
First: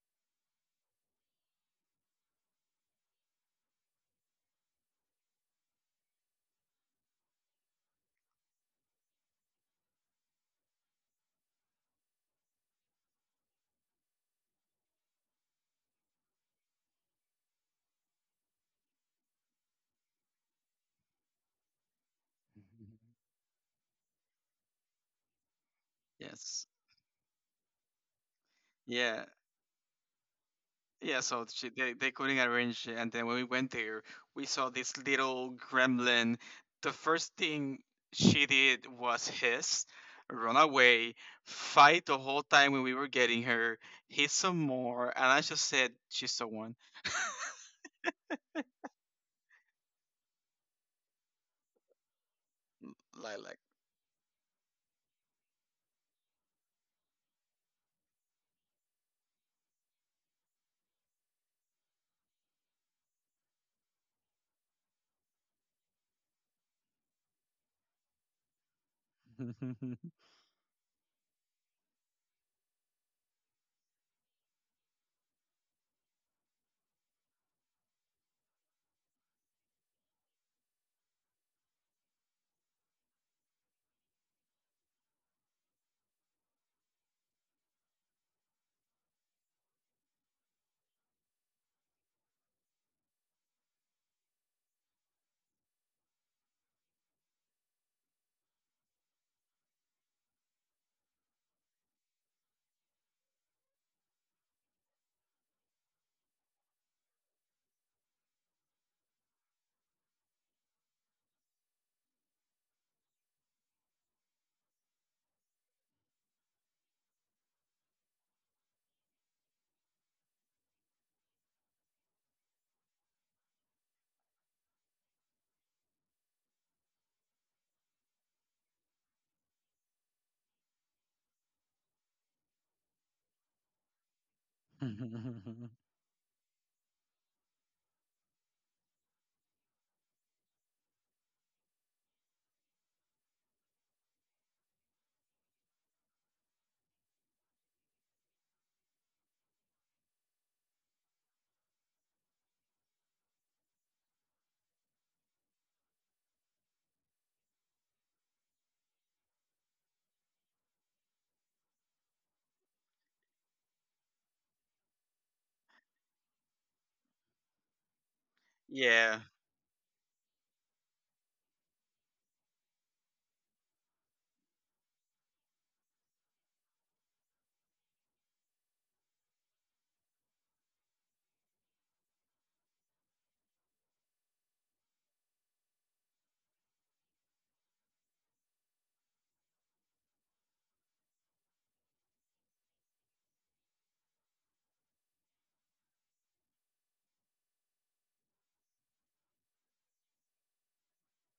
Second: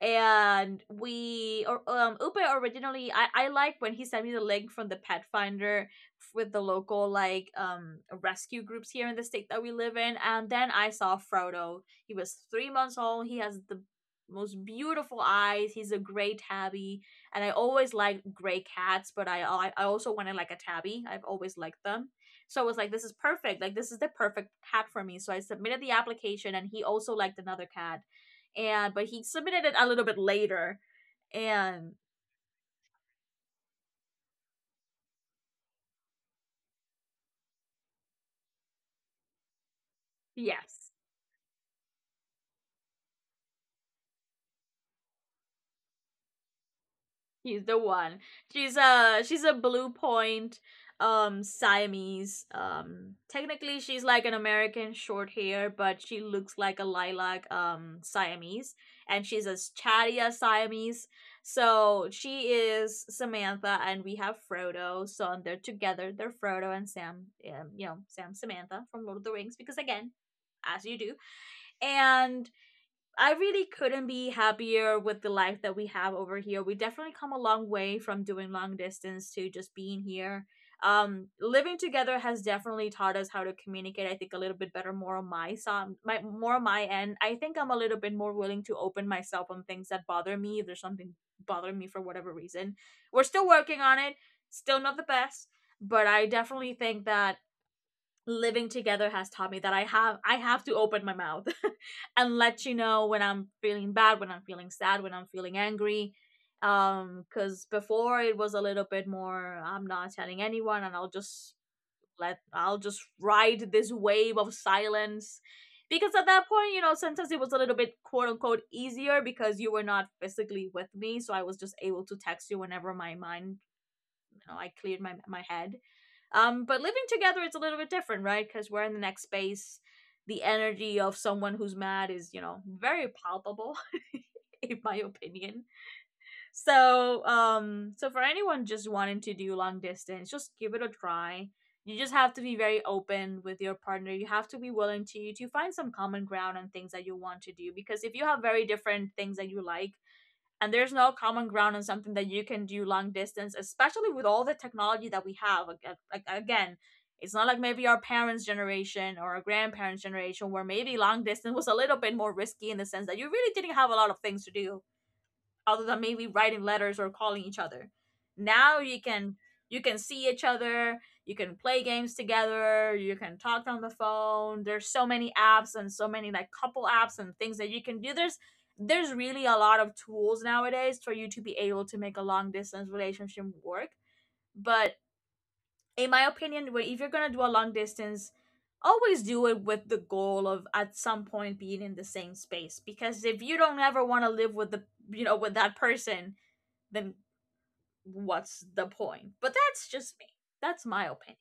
and we or Upe originally I like when he sent me the link from the pet finder with the local like rescue groups here in the state that we live in, and then I saw Frodo. He was 3 months old. He has the most beautiful eyes. He's a gray tabby, and I always like gray cats, but I also wanted like a tabby. I've always liked them. So I was like, this is perfect. Like this is the perfect cat for me. So I submitted the application, Yes. and he also liked another cat, and but he Yeah, submitted it a little bit later, yeah. So she, and they couldn't arrange it, and then when we went there, we saw this little gremlin. The first thing she did was hiss, run yes, away, fight the whole time when we were getting her, hit some more, and I just said she's the one. he's the one. She's a blue point Siamese. Lilac. Technically she's like an American short hair, but she looks like a lilac Siamese, and she's as chatty as Siamese. So she is Samantha and we have Frodo. So they're together. They're Frodo and Sam, Sam Samantha from Lord of the Rings because again, as you do. And I really couldn't be happier with the life that we have over here. We definitely come a long way from doing long distance to just being here. Living together has definitely taught us how to communicate. I think a little bit better, more on my side, my more on my end. I think I'm a little bit more willing to open myself on things that bother me. If there's something bothering me for whatever reason, we're still working on it. Still not the best, but I definitely think that living together has taught me that I have to open my mouth and let you know when I'm feeling bad, when I'm feeling sad, when I'm feeling angry. Because before it was a little bit more I'm not telling anyone, and I'll just ride this wave of silence. Because at that point, you know, sometimes it was a little bit quote unquote easier because you were not physically with me. So I was just able to text you whenever my mind, you know, I cleared my head. But living together it's a little bit different, right? Because we're in the next space. The energy of someone who's mad is, you know, very palpable, in my opinion. So for anyone just wanting to do long distance, just give it a try. You just have to be very open with your partner. You have to be willing to find some common ground on things that you want to do, because if you have very different things that you like, and there's no common ground on something that you can do long distance, especially with all the technology that we have, like again, it's not like maybe our parents generation or our grandparents generation, where maybe long distance was a little bit more risky in the sense that you really didn't have a lot of things to do other than maybe writing letters or calling each other. Now you Yeah. can, you can see each other, you can play games together, you can talk on the phone. There's so many apps and so many like couple apps and things that you can do. There's really a lot of tools nowadays for you to be able to make a long distance relationship work. But in my opinion, if you're gonna do a long distance, always do it with the goal of at some point being in the same space. Because if you don't ever want to live with the you know with that person, then what's the point? But that's just me. That's my opinion.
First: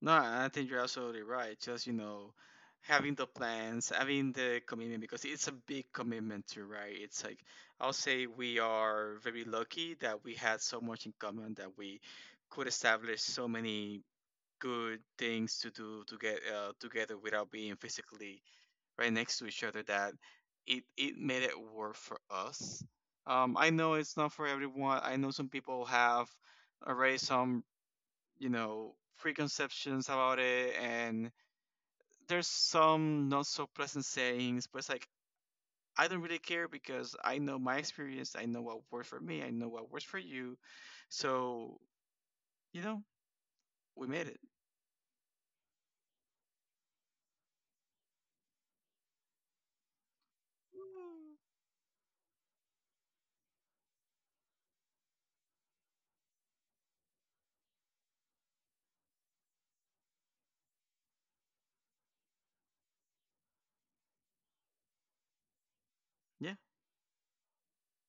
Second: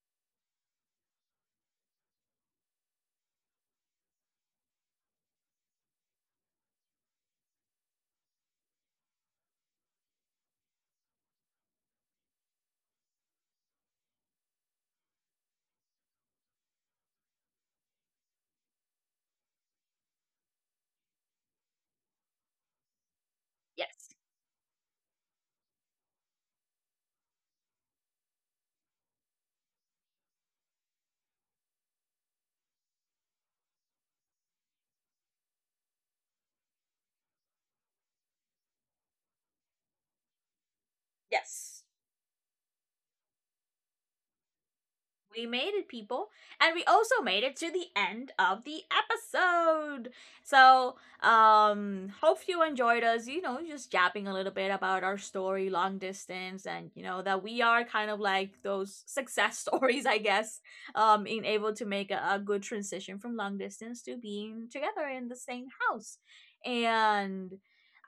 No, I think you're absolutely right. Just, you know, having the plans, having the commitment, because it's a big commitment too, right? It's like, I'll say we are very lucky that we had so much in common that we could establish so many good things to do to get, together without being physically right next to each other, that it made it work for us. I know Yes. it's not for everyone. I know some people have already some, you know, preconceptions about it, and there's some not so pleasant sayings, but it's like, I don't really care because I know my experience, I know what works for me, I know what works for you. So, Yes. you know, we made it. We made it, people. And we also made it to the end of the episode. So, hope you enjoyed us, you know, just jabbing a little bit about our story, long distance, and, you know, that we are kind of like those success stories, I guess, in able to make a good transition from long distance to being together in the same house. Yeah, And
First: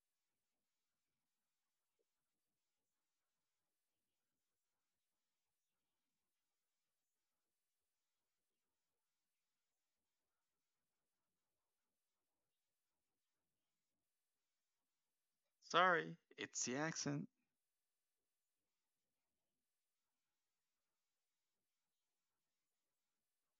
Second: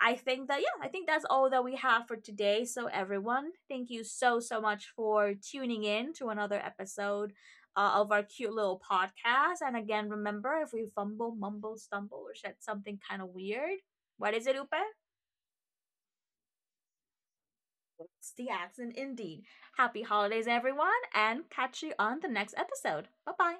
I think that, yeah, I think that's all that we have for today. So, everyone, thank you so, so much for tuning in to another episode of our cute little podcast. And again, remember if we fumble, mumble, stumble, or said something kind of weird, what is it, Upe? sorry, it's the accent. It's the accent indeed. Happy holidays, everyone, and catch you on the next episode. Bye bye.